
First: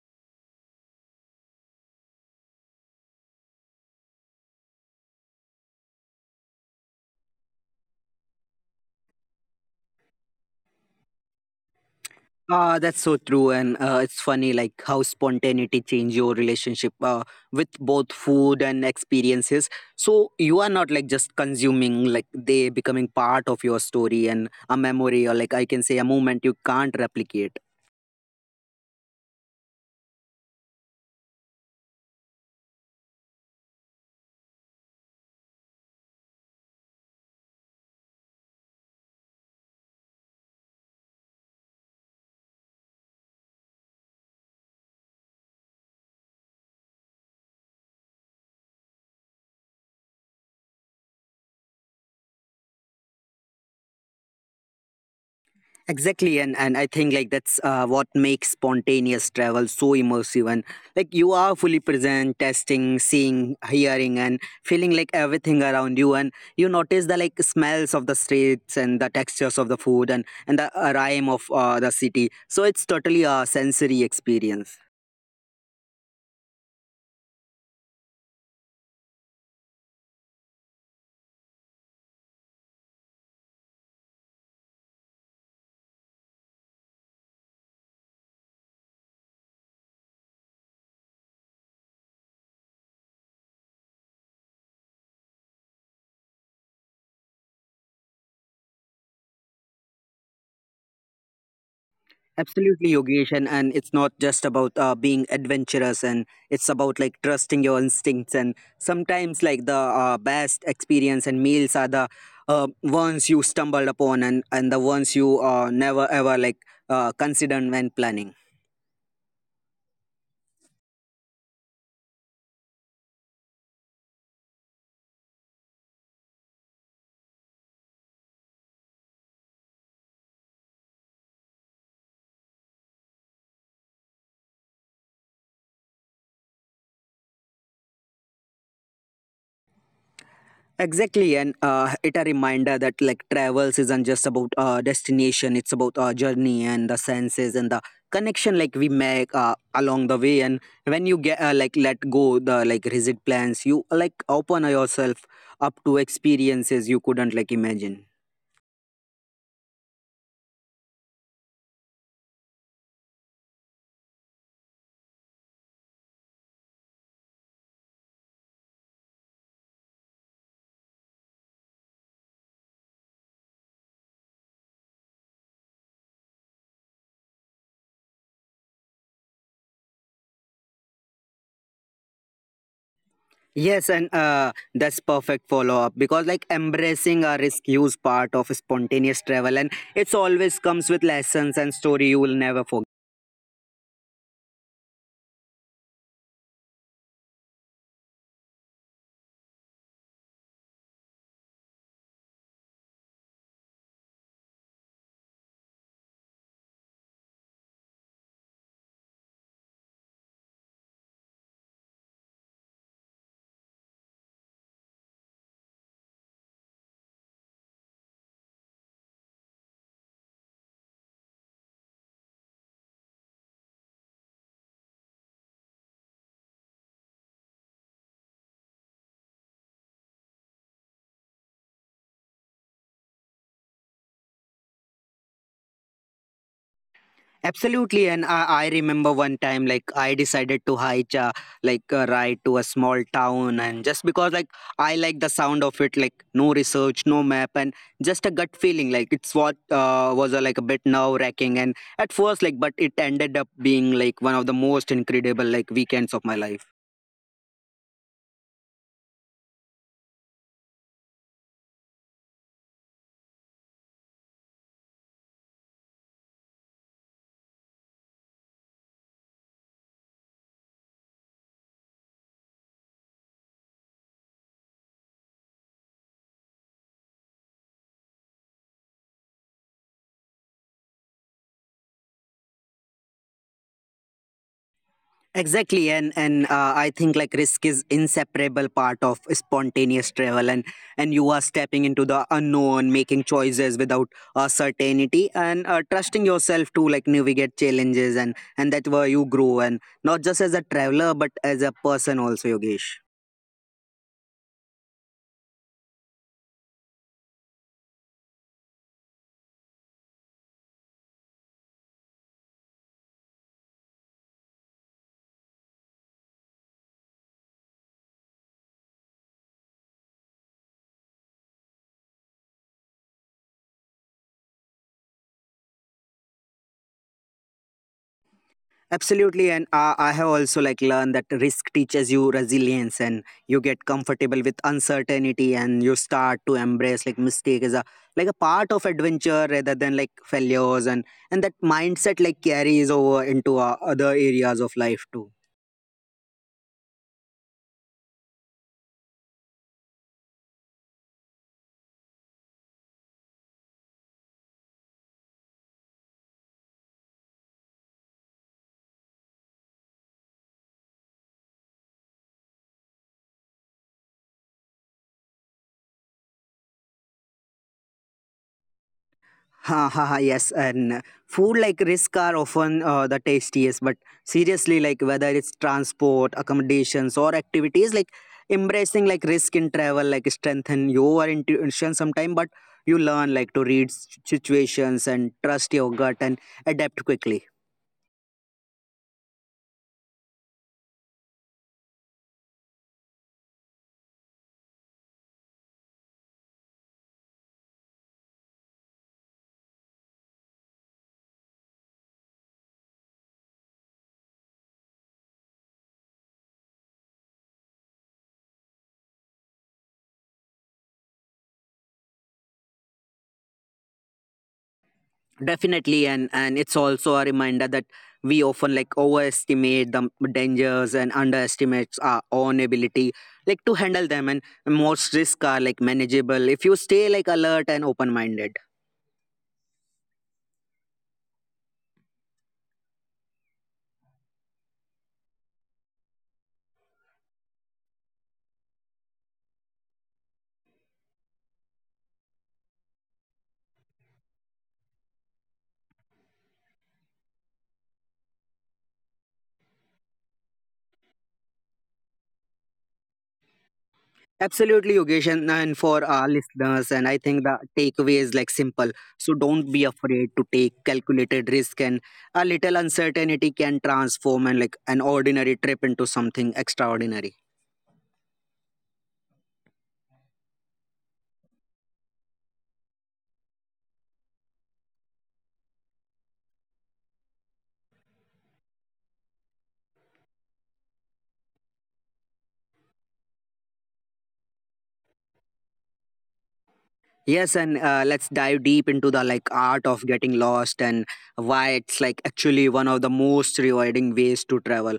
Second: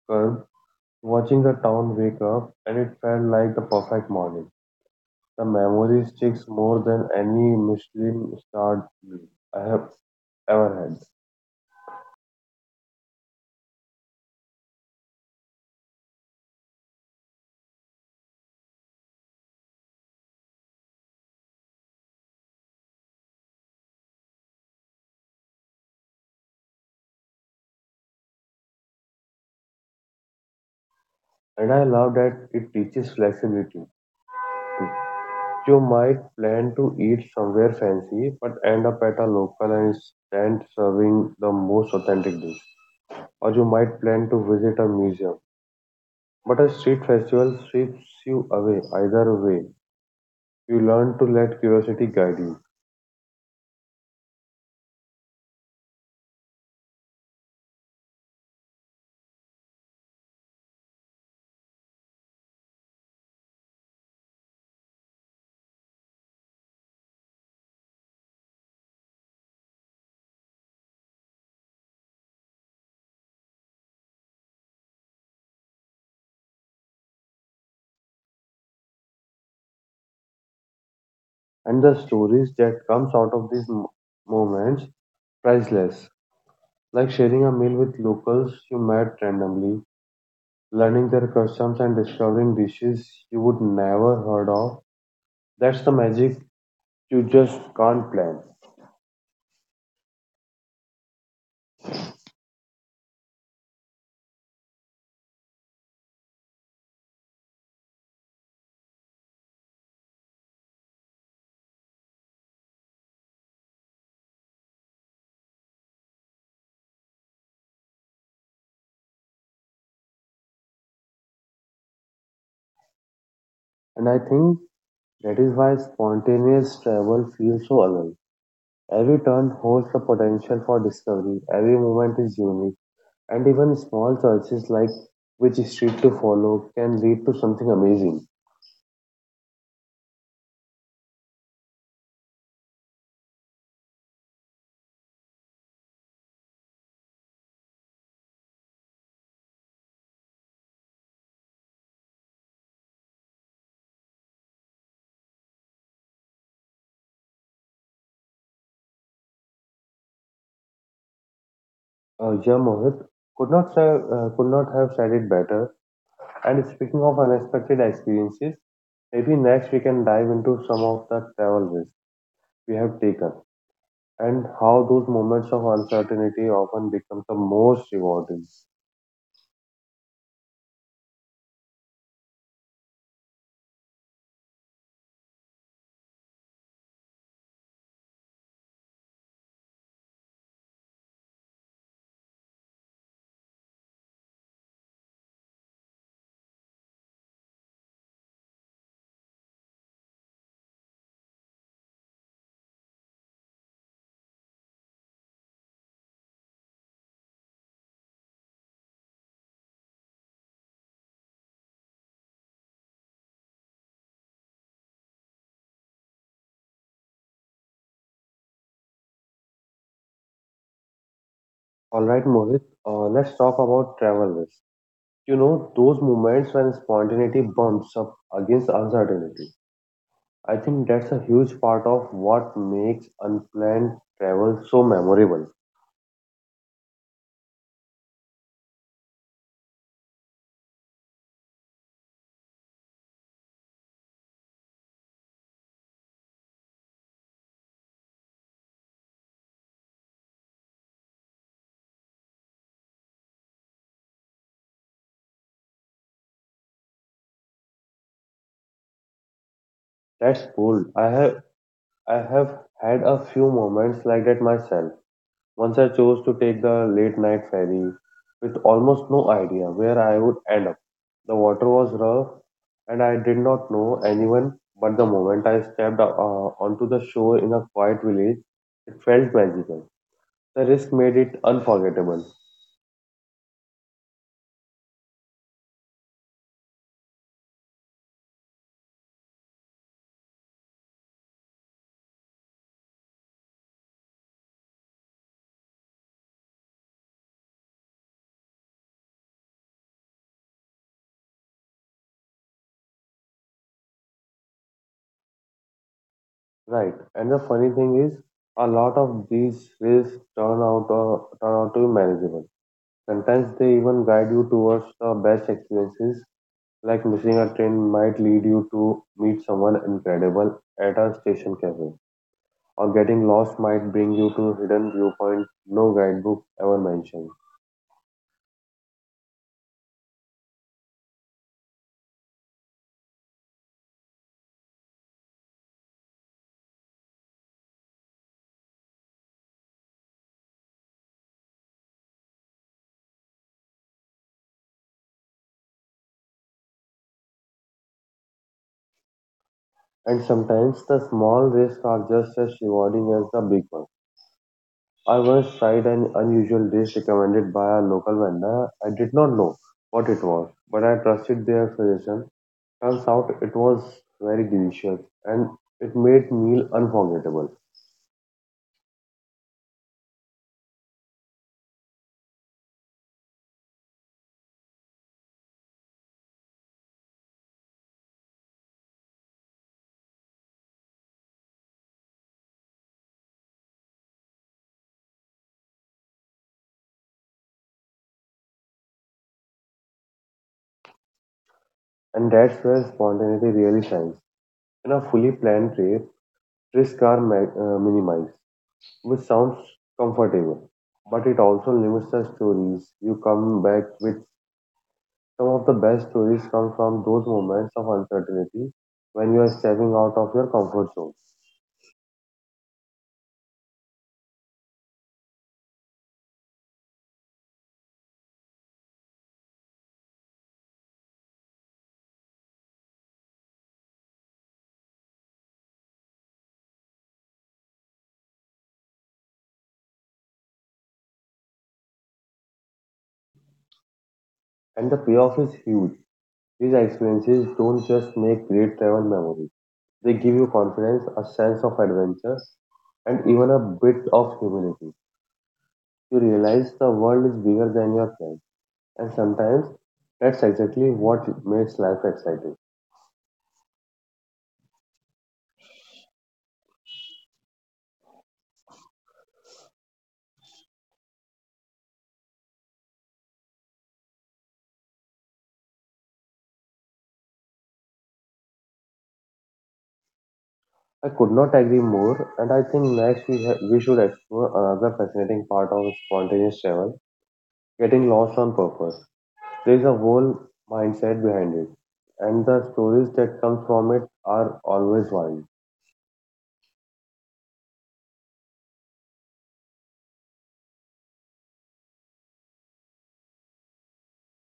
[SPEAKER 2] curb watching the town wake up and it felt like the perfect morning. The memory sticks more than any Michelin starred meal I have ever had.
[SPEAKER 1] Ah, that's so true, and uh, it's funny like how spontaneity change your relationship uh, with both food and experiences. So you are not like just consuming; like they becoming part of your story and a memory, or like I can say a moment you can't replicate.
[SPEAKER 2] And I love that it teaches flexibility. You might plan to eat somewhere fancy, but end up at a local and stand serving the most authentic dish, or you might plan to visit a museum. But a street festival sweeps you away either way. You learn to let curiosity guide you,
[SPEAKER 1] Exactly, and and I think like that's uh, what makes spontaneous travel so immersive, and like you are fully present, testing, seeing, hearing, and feeling like everything around you, and you notice the like smells of the streets and the textures of the food and and the uh, rhyme of uh, the city. So it's totally a sensory experience.
[SPEAKER 2] and the stories that comes out of these mo- moments priceless. Like sharing a meal with locals you met randomly, learning their customs and discovering dishes you would never heard of. That's the magic you just can't plan.
[SPEAKER 1] Absolutely, Yogesh, and, and it's not just about uh, being adventurous, and it's about like trusting your instincts. And sometimes, like the uh, best experience and meals are the uh, ones you stumbled upon, and and the ones you uh, never ever like uh, considered when planning.
[SPEAKER 2] And I think that is why spontaneous travel feels so alive. Every turn holds the potential for discovery, every moment is unique, and even small choices like which street to follow can lead to something amazing.
[SPEAKER 1] Exactly, and uh, it a reminder that like travels isn't just about uh, destination; it's about our journey and the senses and the connection like we make uh, along the way. And when you get uh, like let go the like rigid plans, you like open yourself up to experiences you couldn't like imagine.
[SPEAKER 2] Uh, yeah, Mohit could not, say, uh, could not have said it better. And speaking of unexpected experiences, maybe next we can dive into some of the travel risks we have taken and how those moments of uncertainty often become the most rewarding.
[SPEAKER 1] Yes, and uh, that's perfect follow up because like embracing a risk is part of spontaneous travel, and it's always comes with lessons and story you will never forget.
[SPEAKER 2] All right, Mohit, uh, let's talk about travel risk. You know, those moments when spontaneity bumps up against uncertainty. I think that's a huge part of what makes unplanned travel so memorable.
[SPEAKER 1] Absolutely, and I, I remember one time like I decided to hitch a like a ride to a small town, and just because like I like the sound of it, like no research, no map, and just a gut feeling. Like it's what uh, was uh, like a bit nerve wracking, and at first like, but it ended up being like one of the most incredible like weekends of my life.
[SPEAKER 2] That's bold. I have I have had a few moments like that myself. Once I chose to take the late night ferry with almost no idea where I would end up. The water was rough and I did not know anyone, but the moment I stepped uh, onto the shore in a quiet village, it felt magical. The risk made it unforgettable.
[SPEAKER 1] Exactly, and and uh, I think like risk is inseparable part of spontaneous travel, and and you are stepping into the unknown, making choices without uh, certainty, and uh, trusting yourself to like navigate challenges, and and that's where you grow, and not just as a traveler but as a person also, Yogesh.
[SPEAKER 2] Right. And the funny thing is, a lot of these risks turn out uh, turn out to be manageable. Sometimes they even guide you towards the best experiences, like missing a train might lead you to meet someone incredible at a station cafe, or getting lost might bring you to hidden viewpoints no guidebook ever mentioned.
[SPEAKER 1] Absolutely, and I I have also like learned that risk teaches you resilience, and you get comfortable with uncertainty, and you start to embrace like mistake as a like a part of adventure rather than like failures, and and that mindset like carries over into uh, other areas of life too.
[SPEAKER 2] And sometimes the small risks are just as rewarding as the big ones. I once tried an unusual dish recommended by a local vendor. I did not know what it was, but I trusted their suggestion. Turns out it was very delicious and it made meal unforgettable.
[SPEAKER 1] Ha ha ha. Yes, and food like risk are often uh, the tastiest. But seriously, like whether it's transport, accommodations, or activities, like embracing like risk in travel, like strengthen your intuition sometime. But you learn like to read s- situations and trust your gut and adapt quickly.
[SPEAKER 2] And that's where spontaneity really shines. In a fully planned trip, risks are ma- uh, minimized, which sounds comfortable, but it also limits the stories you come back with. Some of the best stories come from those moments of uncertainty when you are stepping out of your comfort zone.
[SPEAKER 1] Definitely, and and it's also a reminder that we often like overestimate the dangers and underestimate our own ability like to handle them, and most risks are like manageable if you stay like alert and open minded.
[SPEAKER 2] And the payoff is huge. These experiences don't just make great travel memories, they give you confidence, a sense of adventure, and even a bit of humility. You realize the world is bigger than your plan, and sometimes that's exactly what makes life exciting.
[SPEAKER 1] Absolutely, Yogesh, and, and for our listeners, and I think the takeaway is like simple, so don't be afraid to take calculated risk, and a little uncertainty can transform and like an ordinary trip into something extraordinary.
[SPEAKER 2] I could not agree more, and I think next we, ha- we should explore another fascinating part of spontaneous travel, getting lost on purpose. There is a whole mindset behind it, and the stories that come from it are always wild.
[SPEAKER 1] Yes, and uh, let's dive deep into the like art of getting lost and why it's like actually one of the most rewarding ways to travel.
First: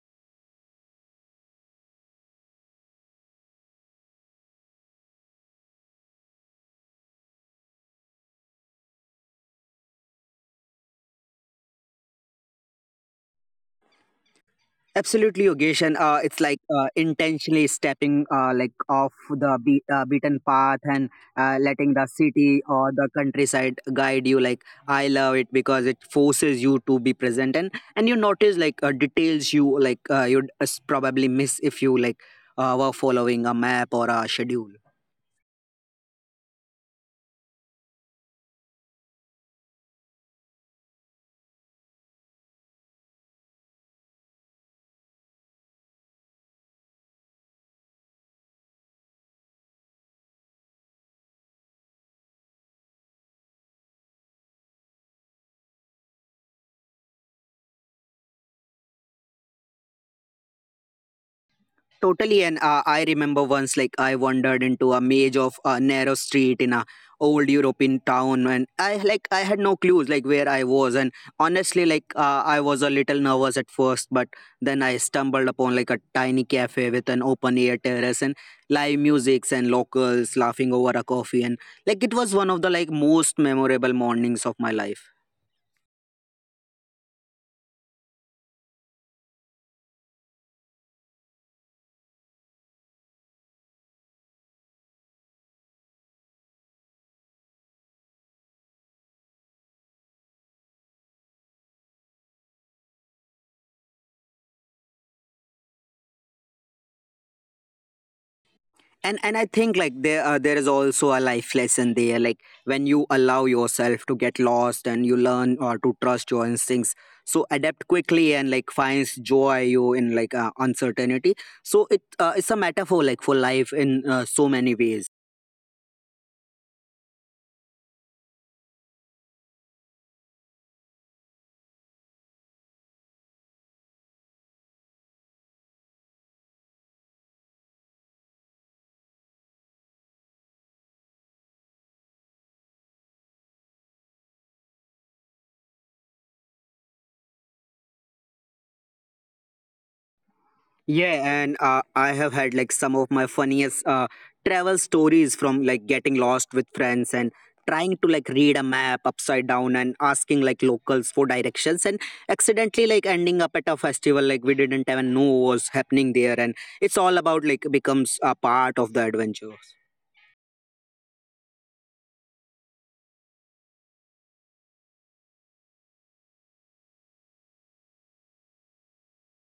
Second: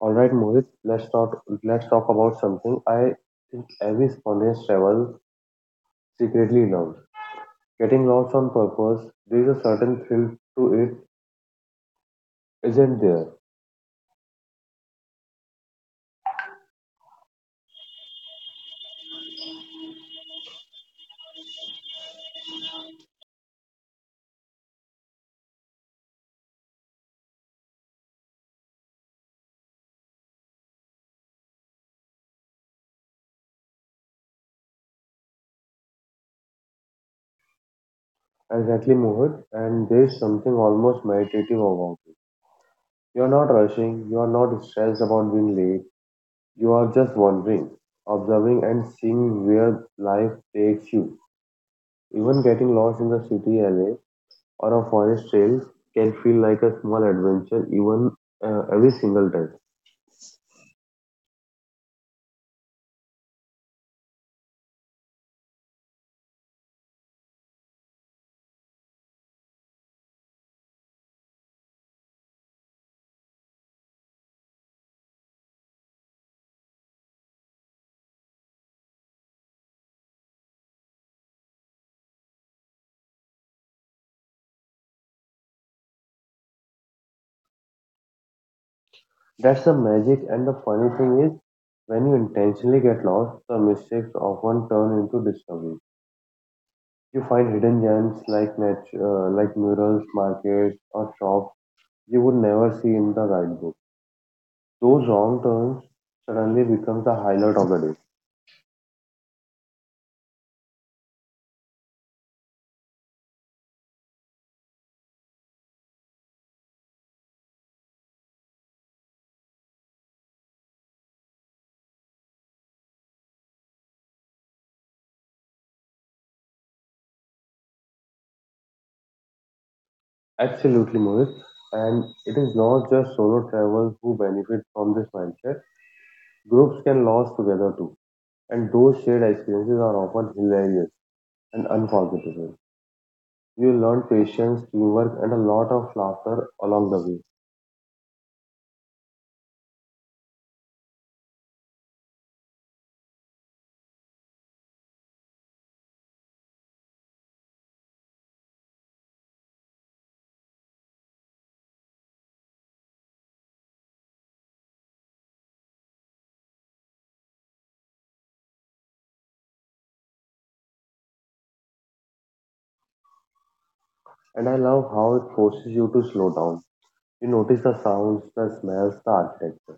[SPEAKER 2] All right, Mohit, let's talk let's talk about something I think every spontaneous travel secretly loves. Getting lost on purpose, there is a certain thrill to it, isn't there?
[SPEAKER 1] Absolutely, Yogesh, and uh, it's like uh, intentionally stepping uh, like off the be- uh, beaten path and uh, letting the city or the countryside guide you. Like I love it because it forces you to be present, and and you notice like uh, details you like uh, you'd uh, probably miss if you like uh, were following a map or a schedule.
[SPEAKER 2] Exactly, Mohit, and there is something almost meditative about it. You're not rushing, you're not stressed about being late, you are just wandering, observing and seeing where life takes you. Even getting lost in the city alley or a forest trail can feel like a small adventure even uh, every single time.
[SPEAKER 1] Totally, and uh, I remember once, like I wandered into a maze of a narrow street in a old European town, and I like I had no clues like where I was, and honestly, like uh, I was a little nervous at first, but then I stumbled upon like a tiny cafe with an open air terrace and live musics and locals laughing over a coffee, and like it was one of the like most memorable mornings of my life.
[SPEAKER 2] That's the magic, and the funny thing is, when you intentionally get lost, the mistakes often turn into discovery. You find hidden gems like nat- uh, like murals, markets, or shops you would never see in the guidebook. Those wrong turns suddenly become the highlight of the day.
[SPEAKER 1] and and I think like there uh, there is also a life lesson there, like when you allow yourself to get lost and you learn or to trust your instincts, so adapt quickly and like finds joy you in like uh, uncertainty. So it uh, it's a metaphor like for life in uh, so many ways.
[SPEAKER 2] Absolutely, Mohit. And it is not just solo travelers who benefit from this mindset. Groups can lose together too, and those shared experiences are often hilarious and unforgettable. You learn patience, teamwork, and a lot of laughter along the way.
[SPEAKER 1] Yeah, and uh, I have had like some of my funniest uh, travel stories from like getting lost with friends and trying to like read a map upside down and asking like locals for directions and accidentally like ending up at a festival like we didn't even know was happening there, and it's all about like becomes a part of the adventure.
[SPEAKER 2] And I love how it forces you to slow down. You notice the sounds, the smells, the architecture,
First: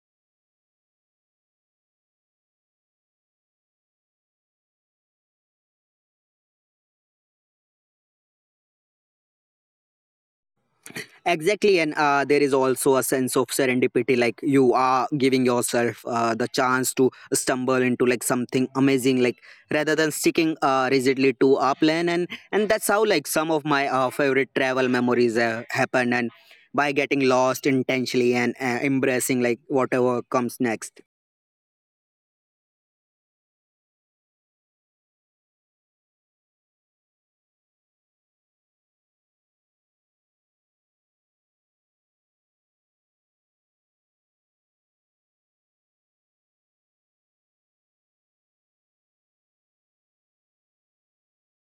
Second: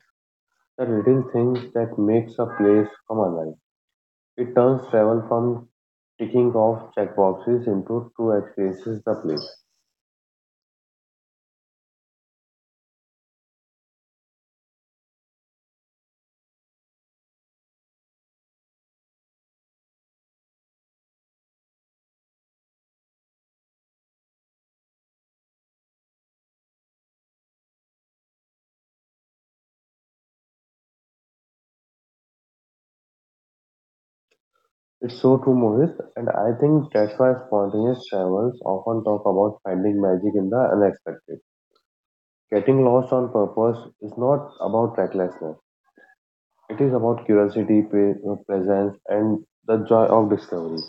[SPEAKER 2] the little things that makes a place come alive. It turns travel from ticking off checkboxes into true experiences the place.
[SPEAKER 1] Exactly, and uh, there is also a sense of serendipity, like you are giving yourself uh, the chance to stumble into like something amazing, like rather than sticking uh, rigidly to a plan, and and that's how like some of my uh, favorite travel memories uh, happen, and by getting lost intentionally and uh, embracing like whatever comes next.
[SPEAKER 2] It's so true, Mohit, and I think that's why spontaneous travels often talk about finding magic in the unexpected. Getting lost on purpose is not about recklessness. It is about curiosity, pa- presence, and the joy of discovery.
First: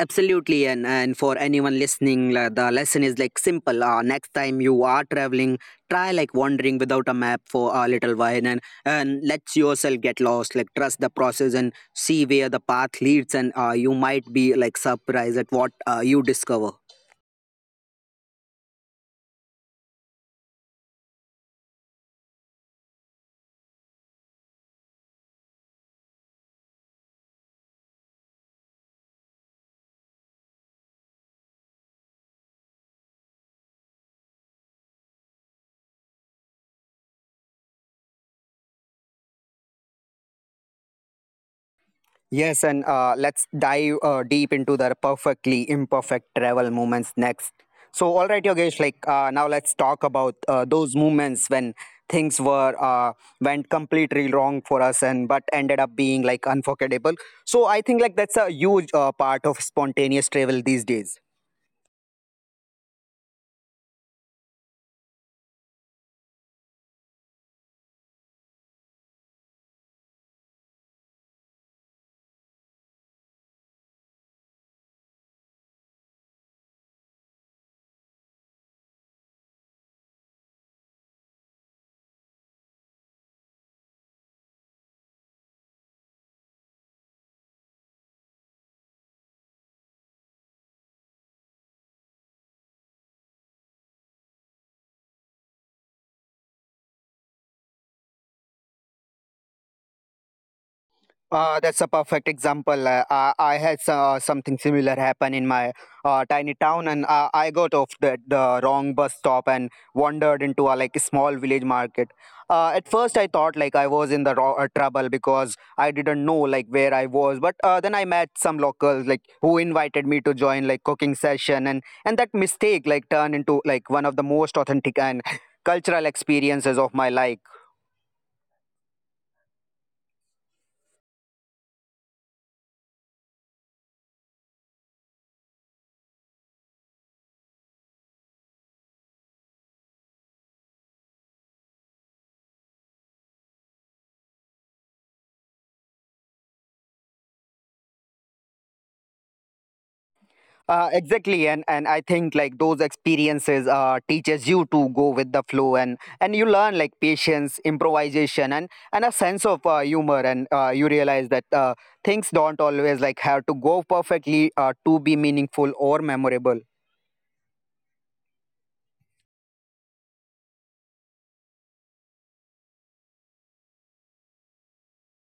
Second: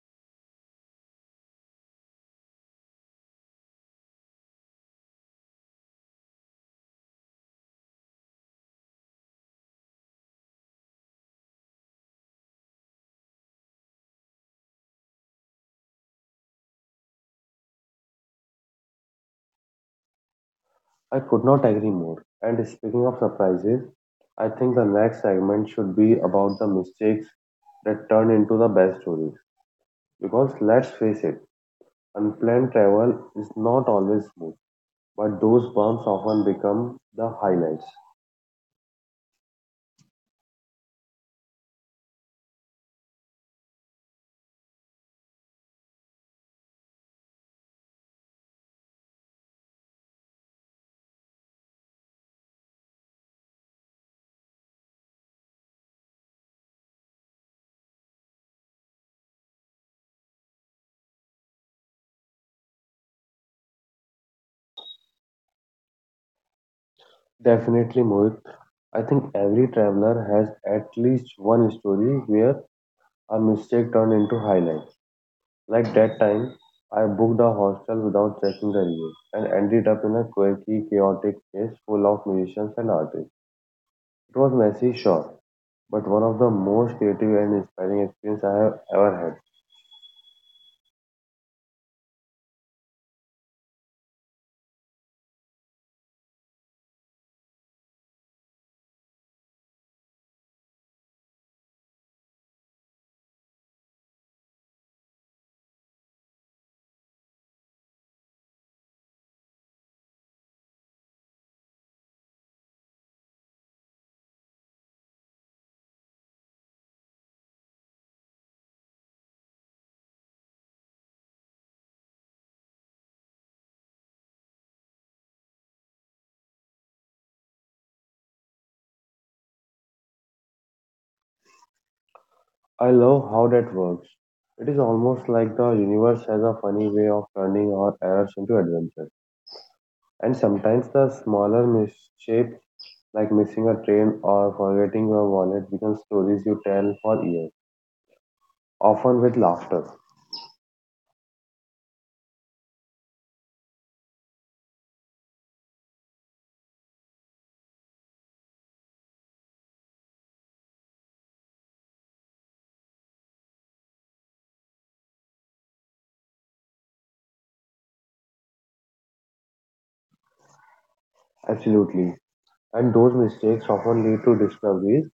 [SPEAKER 1] Absolutely, and and for anyone listening, la- the lesson is like simple. Uh, next time you are traveling, try like wandering without a map for a little while, and and let yourself get lost. Like trust the process and see where the path leads, and uh, you might be like surprised at what uh, you discover.
[SPEAKER 2] I could not agree more. And speaking of surprises, I think the next segment should be about the mistakes that turn into the best stories. Because let's face it, unplanned travel is not always smooth, but those bumps often become the highlights.
[SPEAKER 1] Yes, and uh, let's dive uh, deep into the perfectly imperfect travel moments next. So, all right, Yogesh, like uh, now let's talk about uh, those moments when things were uh, went completely wrong for us and but ended up being like unforgettable. So, I think like that's a huge uh, part of spontaneous travel these days.
[SPEAKER 2] Definitely, Mohit. I think every traveler has at least one story where a mistake turned into highlight. Like that time, I booked a hostel without checking the reviews and ended up in a quirky, chaotic place full of musicians and artists. It was messy, sure, but one of the most creative and inspiring experiences I have ever had.
[SPEAKER 1] Uh, that's a perfect example. Uh, I, I had so, uh, something similar happen in my uh, tiny town, and uh, I got off the, the wrong bus stop and wandered into a like small village market. Uh, at first, I thought like I was in the ro- uh, trouble because I didn't know like where I was. But uh, then I met some locals like who invited me to join like cooking session, and and that mistake like turned into like one of the most authentic and cultural experiences of my life.
[SPEAKER 2] I love how that works. It is almost like the universe has a funny way of turning our errors into adventures. And sometimes the smaller misshapes, like missing a train or forgetting your wallet, become stories you tell for years, often with laughter.
[SPEAKER 1] Uh, exactly, and and I think like those experiences uh, teaches you to go with the flow, and and you learn like patience, improvisation, and and a sense of uh, humor, and uh, you realize that uh, things don't always like have to go perfectly uh, to be meaningful or memorable.
[SPEAKER 2] Absolutely. And those mistakes often lead to discoveries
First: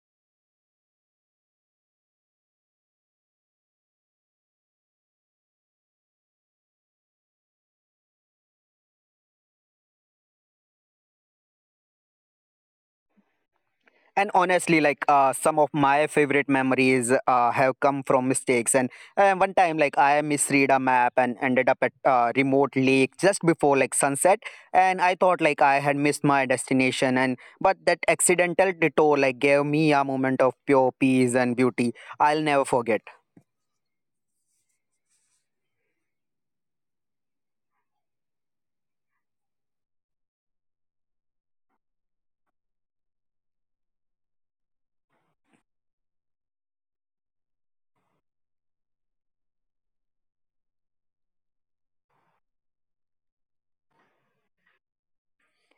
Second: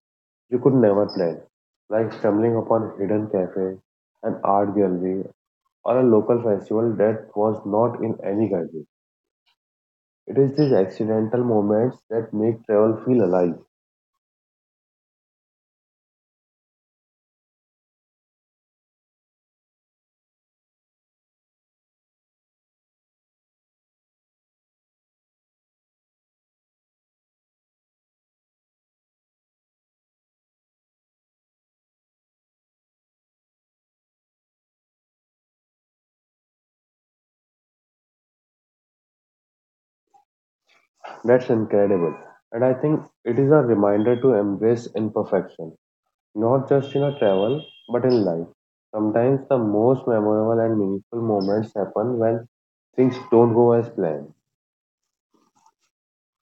[SPEAKER 2] you could never plan, like stumbling upon hidden cafe, an art gallery, or a local festival that was not in any guidebook. It is these accidental moments that make travel feel alive.
[SPEAKER 1] And honestly like uh, some of my favorite memories uh, have come from mistakes, and uh, one time like I misread a map and ended up at a remote lake just before like sunset, and I thought like I had missed my destination, and but that accidental detour like gave me a moment of pure peace and beauty I'll never forget.
[SPEAKER 2] That's incredible. And I think it is a reminder to embrace imperfection, not just in a travel, but in life. Sometimes the most memorable and meaningful moments happen when things don't go as planned.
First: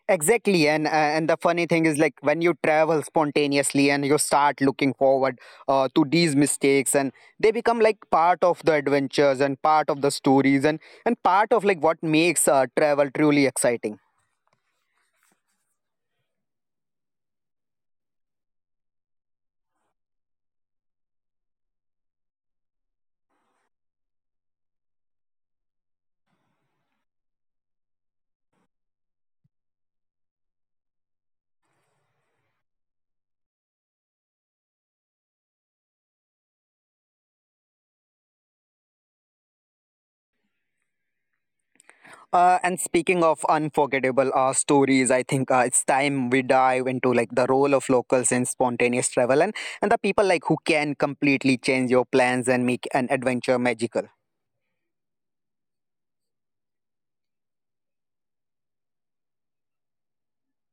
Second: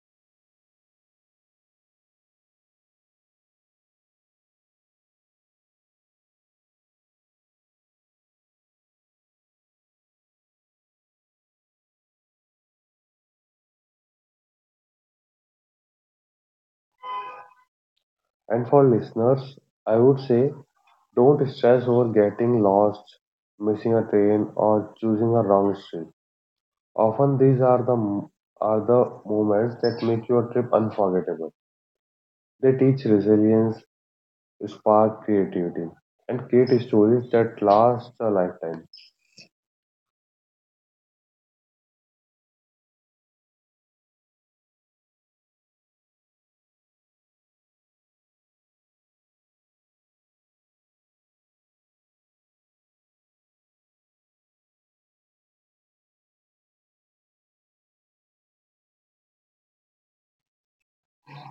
[SPEAKER 1] Exactly, and uh, and the funny thing is like when you travel spontaneously, and you start looking forward uh, to these mistakes, and they become like part of the adventures and part of the stories and and part of like what makes uh, travel truly exciting.
[SPEAKER 2] And for listeners, I would say don't stress over getting lost, missing a train, or choosing a wrong street. Often these are the m- are the moments that make your trip unforgettable. They teach resilience, spark creativity, and create stories that last a lifetime.
[SPEAKER 1] Uh, and speaking of unforgettable uh, stories, I think uh, it's time we dive into like the role of locals in spontaneous travel, and and the people like who can completely change your plans and make an adventure magical.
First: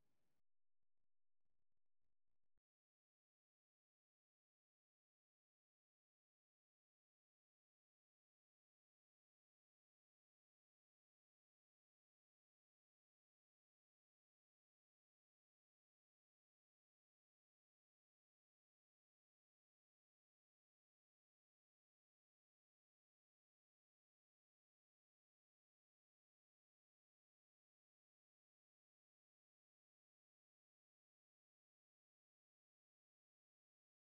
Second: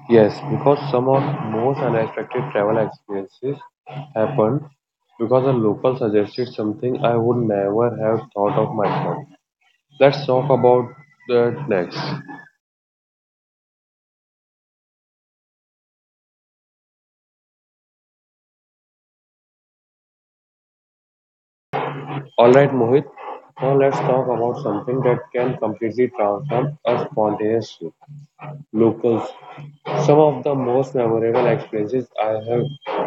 [SPEAKER 2] Yes, because some of most unexpected travel experiences happened because a local suggested something I would never have thought of myself. Let's talk about that next. Alright Mohit, now let's talk about something that can completely transform a spontaneous trip. Locals. Some of the most memorable experiences I have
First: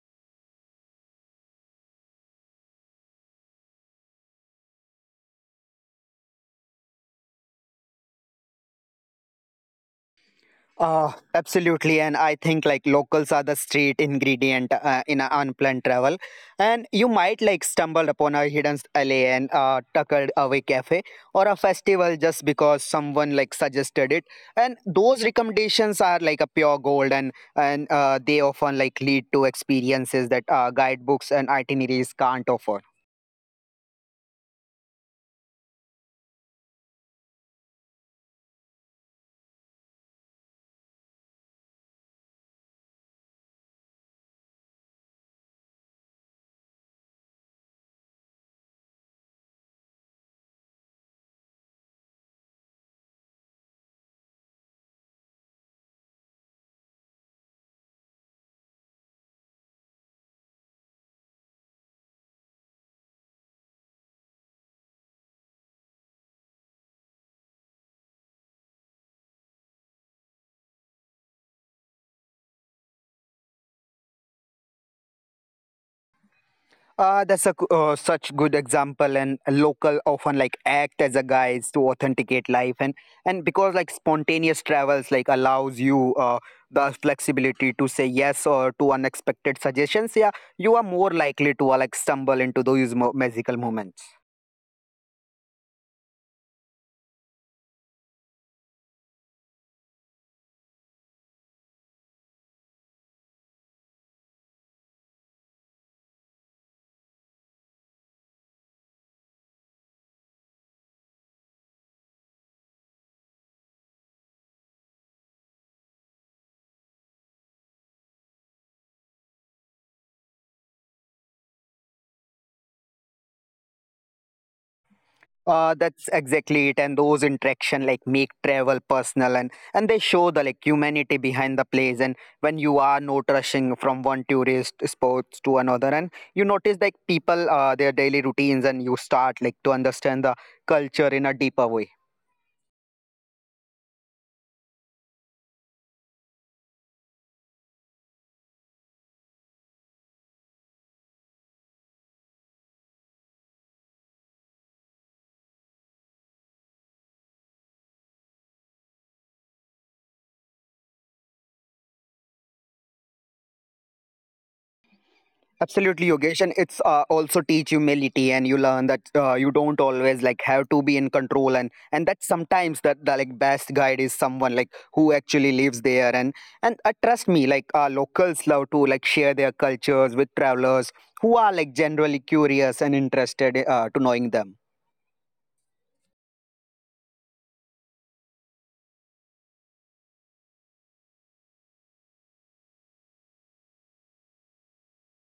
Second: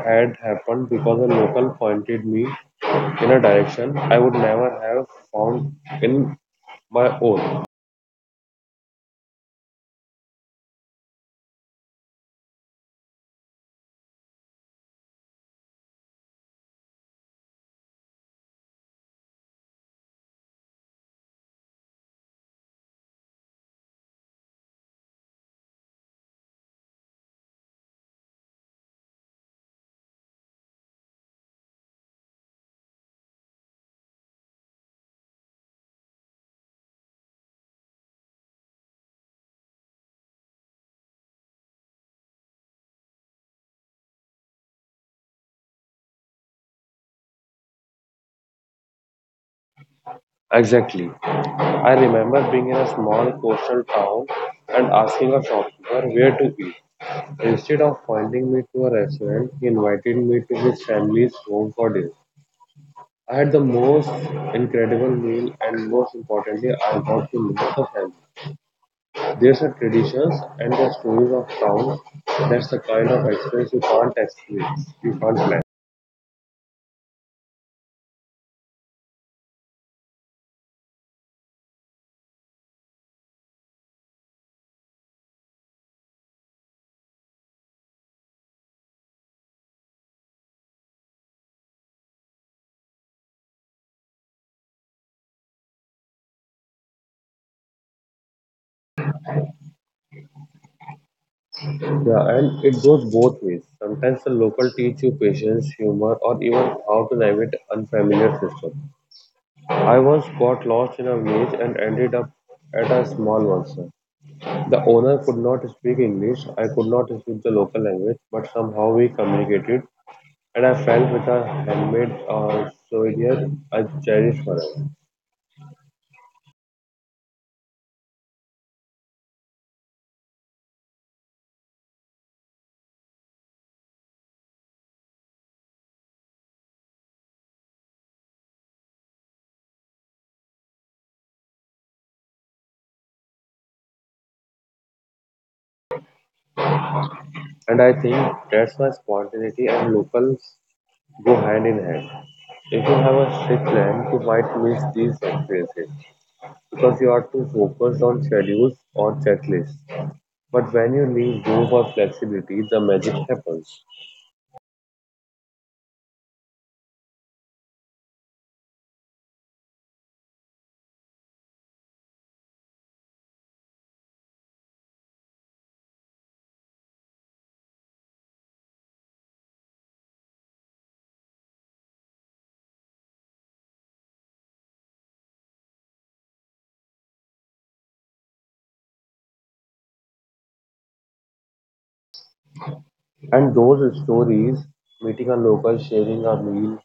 [SPEAKER 2] had happened because a local pointed me in a direction I would never have found in my own.
[SPEAKER 1] Uh, Absolutely, and I think like locals are the street ingredient uh, in an unplanned travel, and you might like stumble upon a hidden alley and uh, tucked away cafe or a festival just because someone like suggested it, and those recommendations are like a pure gold, and and uh, they often like lead to experiences that uh, guidebooks and itineraries can't offer.
[SPEAKER 2] Exactly. I remember being in a small coastal town and asking a shopkeeper where to eat. Instead of pointing me to a restaurant, he invited me to his family's home for dinner. I had the most incredible meal and most importantly, I got to know the family. There's a traditions and the stories of town. That's the kind of experience you can't experience, you can't plan.
[SPEAKER 1] Uh, that's a c- uh, such good example, and local often like act as a guides to authenticate life, and and because like spontaneous travels like allows you uh, the flexibility to say yes or to unexpected suggestions. Yeah, you are more likely to uh, like stumble into those mo- magical moments.
[SPEAKER 2] Yeah, and it goes both ways. Sometimes the local teach you patience, humor, or even how to navigate unfamiliar system. I once got lost in a maze and ended up at a small monster. The owner could not speak English. I could not speak the local language, but somehow we communicated and I felt with a handmade uh, souvenir I cherish forever.
[SPEAKER 1] Uh, that's exactly it, and those interaction like make travel personal, and and they show the like humanity behind the place. And when you are not rushing from one tourist spots to another, and you notice like people uh, their daily routines, and you start like to understand the culture in a deeper way.
[SPEAKER 2] And I think that's why spontaneity and locals go hand in hand. If you have a strict plan, you might miss these experiences because you are too focused on schedules or checklists. But when you leave room for flexibility, the magic happens.
[SPEAKER 1] Absolutely, Yogesh, and it's uh, also teach humility, and you learn that uh, you don't always like have to be in control, and and that sometimes that the like best guide is someone like who actually lives there, and and uh, trust me, like uh, locals love to like share their cultures with travelers who are like generally curious and interested uh, to knowing them.
[SPEAKER 2] And those stories, meeting a local, sharing a meal,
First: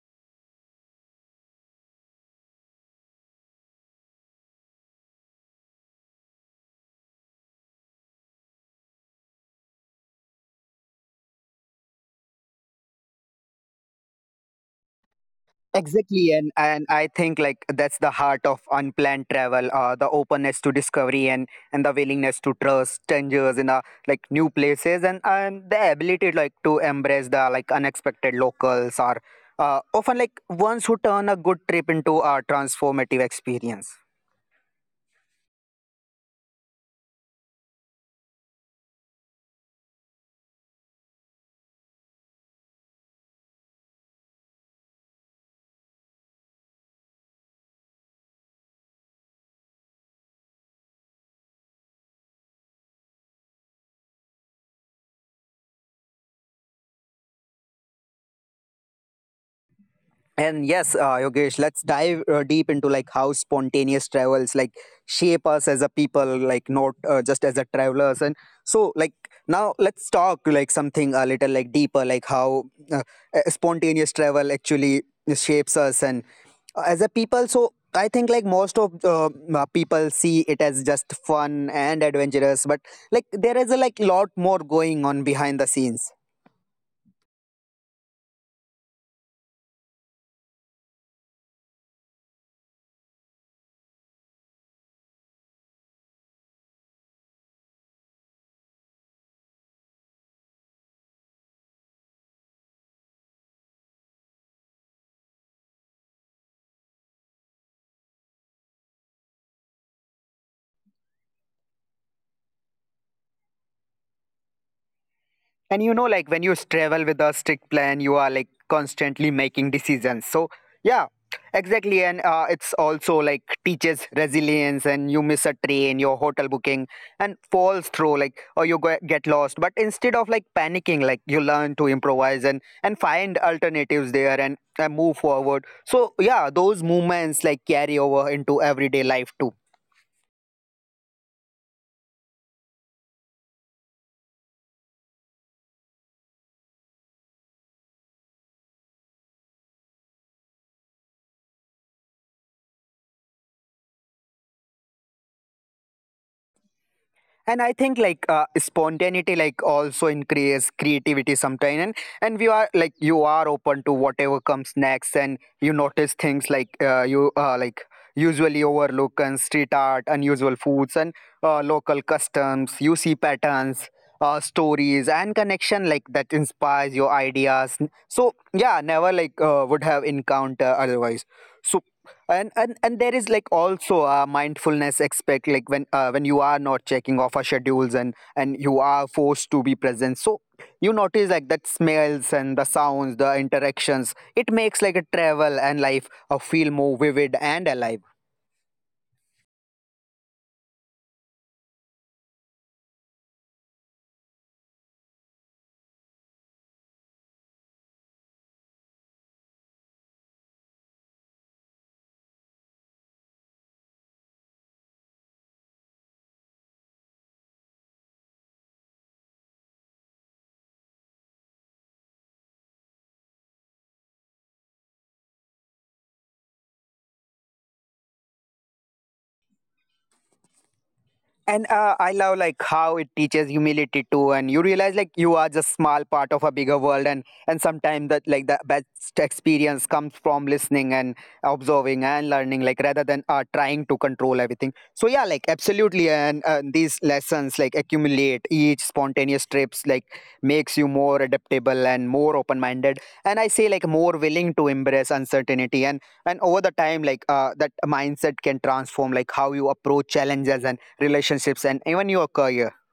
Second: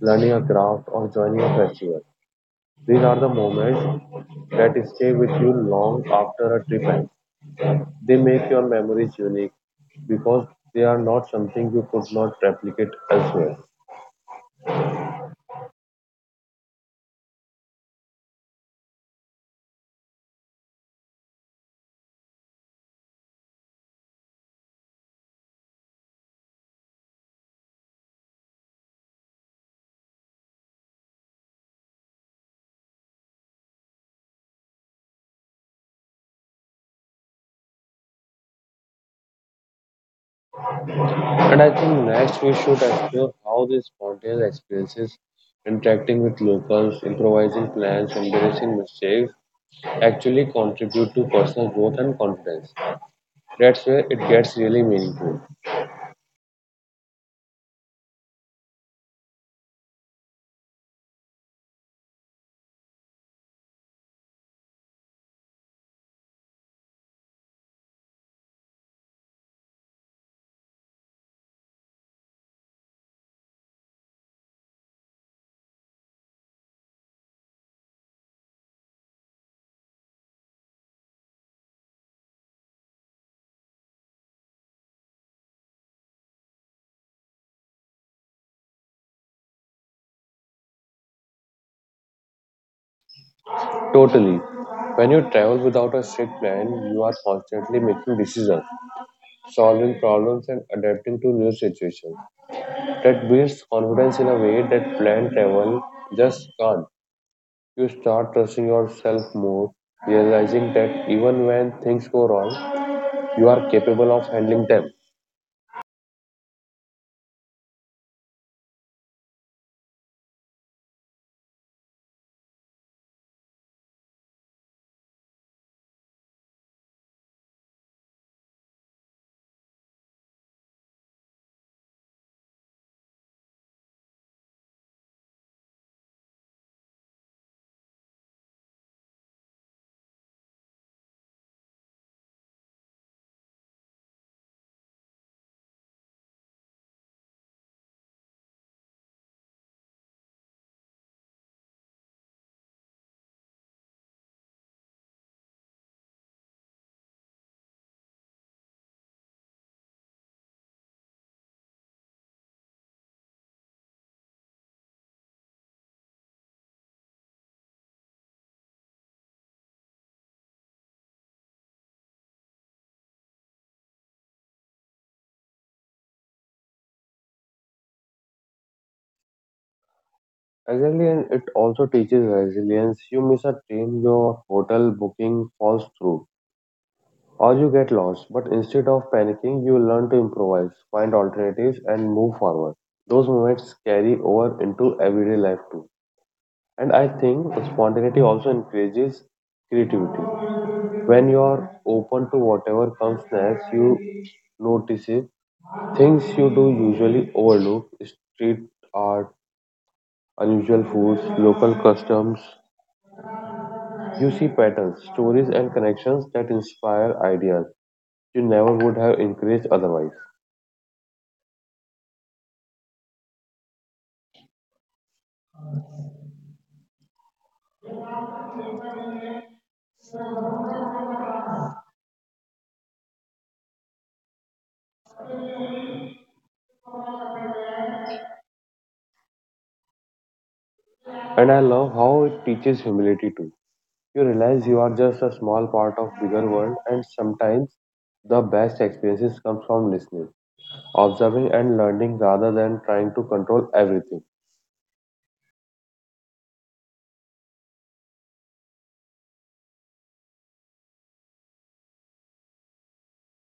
[SPEAKER 2] learning a craft, or joining a festival, these are the moments that stay with you long after a trip ends. They make your memories unique because they are not something you could not replicate elsewhere.
[SPEAKER 1] Exactly, and and I think like that's the heart of unplanned travel, uh, the openness to discovery and and the willingness to trust strangers in a like new places, and and the ability like to embrace the like unexpected locals or uh, often like ones who turn a good trip into a transformative experience.
[SPEAKER 2] And I think next we should explore how these spontaneous experiences, interacting with locals, improvising plans, embarrassing mistakes, actually contribute to personal growth and confidence. That's where it gets really meaningful.
[SPEAKER 1] And yes, uh, Yogesh, let's dive uh, deep into like how spontaneous travels like shape us as a people, like not uh, just as a travelers. And so, like now, let's talk like something a little like deeper, like how uh, uh, spontaneous travel actually shapes us and uh, as a people. So I think like most of uh, uh, people see it as just fun and adventurous, but like there is a like lot more going on behind the scenes.
[SPEAKER 2] Totally. When you travel without a strict plan, you are constantly making decisions solving problems and adapting to new situations. That builds confidence in a way that planned travel just can't. You start trusting yourself more, realizing that even when things go wrong, you are capable of handling them.
[SPEAKER 1] And you know like when you travel with a strict plan you are like constantly making decisions, so yeah, exactly, and uh, it's also like teaches resilience, and you miss a train, your hotel booking and falls through like or you go- get lost, but instead of like panicking, like you learn to improvise and and find alternatives there, and, and move forward, so yeah, those movements like carry over into everyday life too. And I think like uh, spontaneity like also increase creativity sometimes, and, and we are like you are open to whatever comes next, and you notice things like uh, you uh, like usually overlook and street art, unusual foods, and uh, local customs, you see patterns, uh, stories and connection like that inspires your ideas, so yeah, never like uh, would have encounter
[SPEAKER 2] Exactly, and
[SPEAKER 1] otherwise.
[SPEAKER 2] it also
[SPEAKER 1] So
[SPEAKER 2] teaches
[SPEAKER 1] and and,
[SPEAKER 2] resilience.
[SPEAKER 1] and
[SPEAKER 2] You
[SPEAKER 1] there is
[SPEAKER 2] miss a
[SPEAKER 1] like
[SPEAKER 2] train,
[SPEAKER 1] also a
[SPEAKER 2] your hotel
[SPEAKER 1] mindfulness
[SPEAKER 2] booking
[SPEAKER 1] aspect, like
[SPEAKER 2] falls
[SPEAKER 1] when uh,
[SPEAKER 2] through,
[SPEAKER 1] when you are not checking off
[SPEAKER 2] or
[SPEAKER 1] our
[SPEAKER 2] you get
[SPEAKER 1] schedules,
[SPEAKER 2] lost.
[SPEAKER 1] and
[SPEAKER 2] But
[SPEAKER 1] and
[SPEAKER 2] instead
[SPEAKER 1] you
[SPEAKER 2] of
[SPEAKER 1] are
[SPEAKER 2] panicking,
[SPEAKER 1] forced
[SPEAKER 2] you
[SPEAKER 1] to be
[SPEAKER 2] learn to
[SPEAKER 1] present, so
[SPEAKER 2] improvise, find
[SPEAKER 1] you notice like
[SPEAKER 2] alternatives,
[SPEAKER 1] that
[SPEAKER 2] and move
[SPEAKER 1] smells
[SPEAKER 2] forward.
[SPEAKER 1] and the
[SPEAKER 2] Those
[SPEAKER 1] sounds, the
[SPEAKER 2] moments carry
[SPEAKER 1] interactions,
[SPEAKER 2] over
[SPEAKER 1] it
[SPEAKER 2] into
[SPEAKER 1] makes like a
[SPEAKER 2] everyday life
[SPEAKER 1] travel
[SPEAKER 2] too.
[SPEAKER 1] and life uh,
[SPEAKER 2] And
[SPEAKER 1] feel
[SPEAKER 2] I
[SPEAKER 1] more
[SPEAKER 2] think
[SPEAKER 1] vivid and
[SPEAKER 2] spontaneity
[SPEAKER 1] alive.
[SPEAKER 2] also encourages creativity. When you are open to whatever comes next, you notice it. Things you do usually overlook street art, unusual foods, local customs. You see patterns, stories, and connections that inspire ideas you never would have encouraged otherwise.
[SPEAKER 1] And uh, I love like how it teaches humility too, and you realize like you are just small part of a bigger world, and and sometimes that like the best experience comes from listening
[SPEAKER 2] And I
[SPEAKER 1] and
[SPEAKER 2] love how it
[SPEAKER 1] observing
[SPEAKER 2] teaches
[SPEAKER 1] and learning,
[SPEAKER 2] humility
[SPEAKER 1] like
[SPEAKER 2] too.
[SPEAKER 1] rather than uh,
[SPEAKER 2] You
[SPEAKER 1] trying to
[SPEAKER 2] realize you are
[SPEAKER 1] control
[SPEAKER 2] just
[SPEAKER 1] everything.
[SPEAKER 2] a
[SPEAKER 1] So
[SPEAKER 2] small
[SPEAKER 1] yeah,
[SPEAKER 2] part
[SPEAKER 1] like
[SPEAKER 2] of bigger
[SPEAKER 1] absolutely,
[SPEAKER 2] world,
[SPEAKER 1] and
[SPEAKER 2] and
[SPEAKER 1] uh, these
[SPEAKER 2] sometimes
[SPEAKER 1] lessons like
[SPEAKER 2] the best
[SPEAKER 1] accumulate each
[SPEAKER 2] experiences come from
[SPEAKER 1] spontaneous
[SPEAKER 2] listening
[SPEAKER 1] trips like makes you
[SPEAKER 2] observing and
[SPEAKER 1] more
[SPEAKER 2] learning
[SPEAKER 1] adaptable
[SPEAKER 2] rather
[SPEAKER 1] and
[SPEAKER 2] than
[SPEAKER 1] more
[SPEAKER 2] trying
[SPEAKER 1] open
[SPEAKER 2] to
[SPEAKER 1] minded,
[SPEAKER 2] control
[SPEAKER 1] and I
[SPEAKER 2] everything.
[SPEAKER 1] say like more willing to embrace uncertainty, and and over the time like uh, that mindset can transform like how you approach challenges and relationships, and even your career.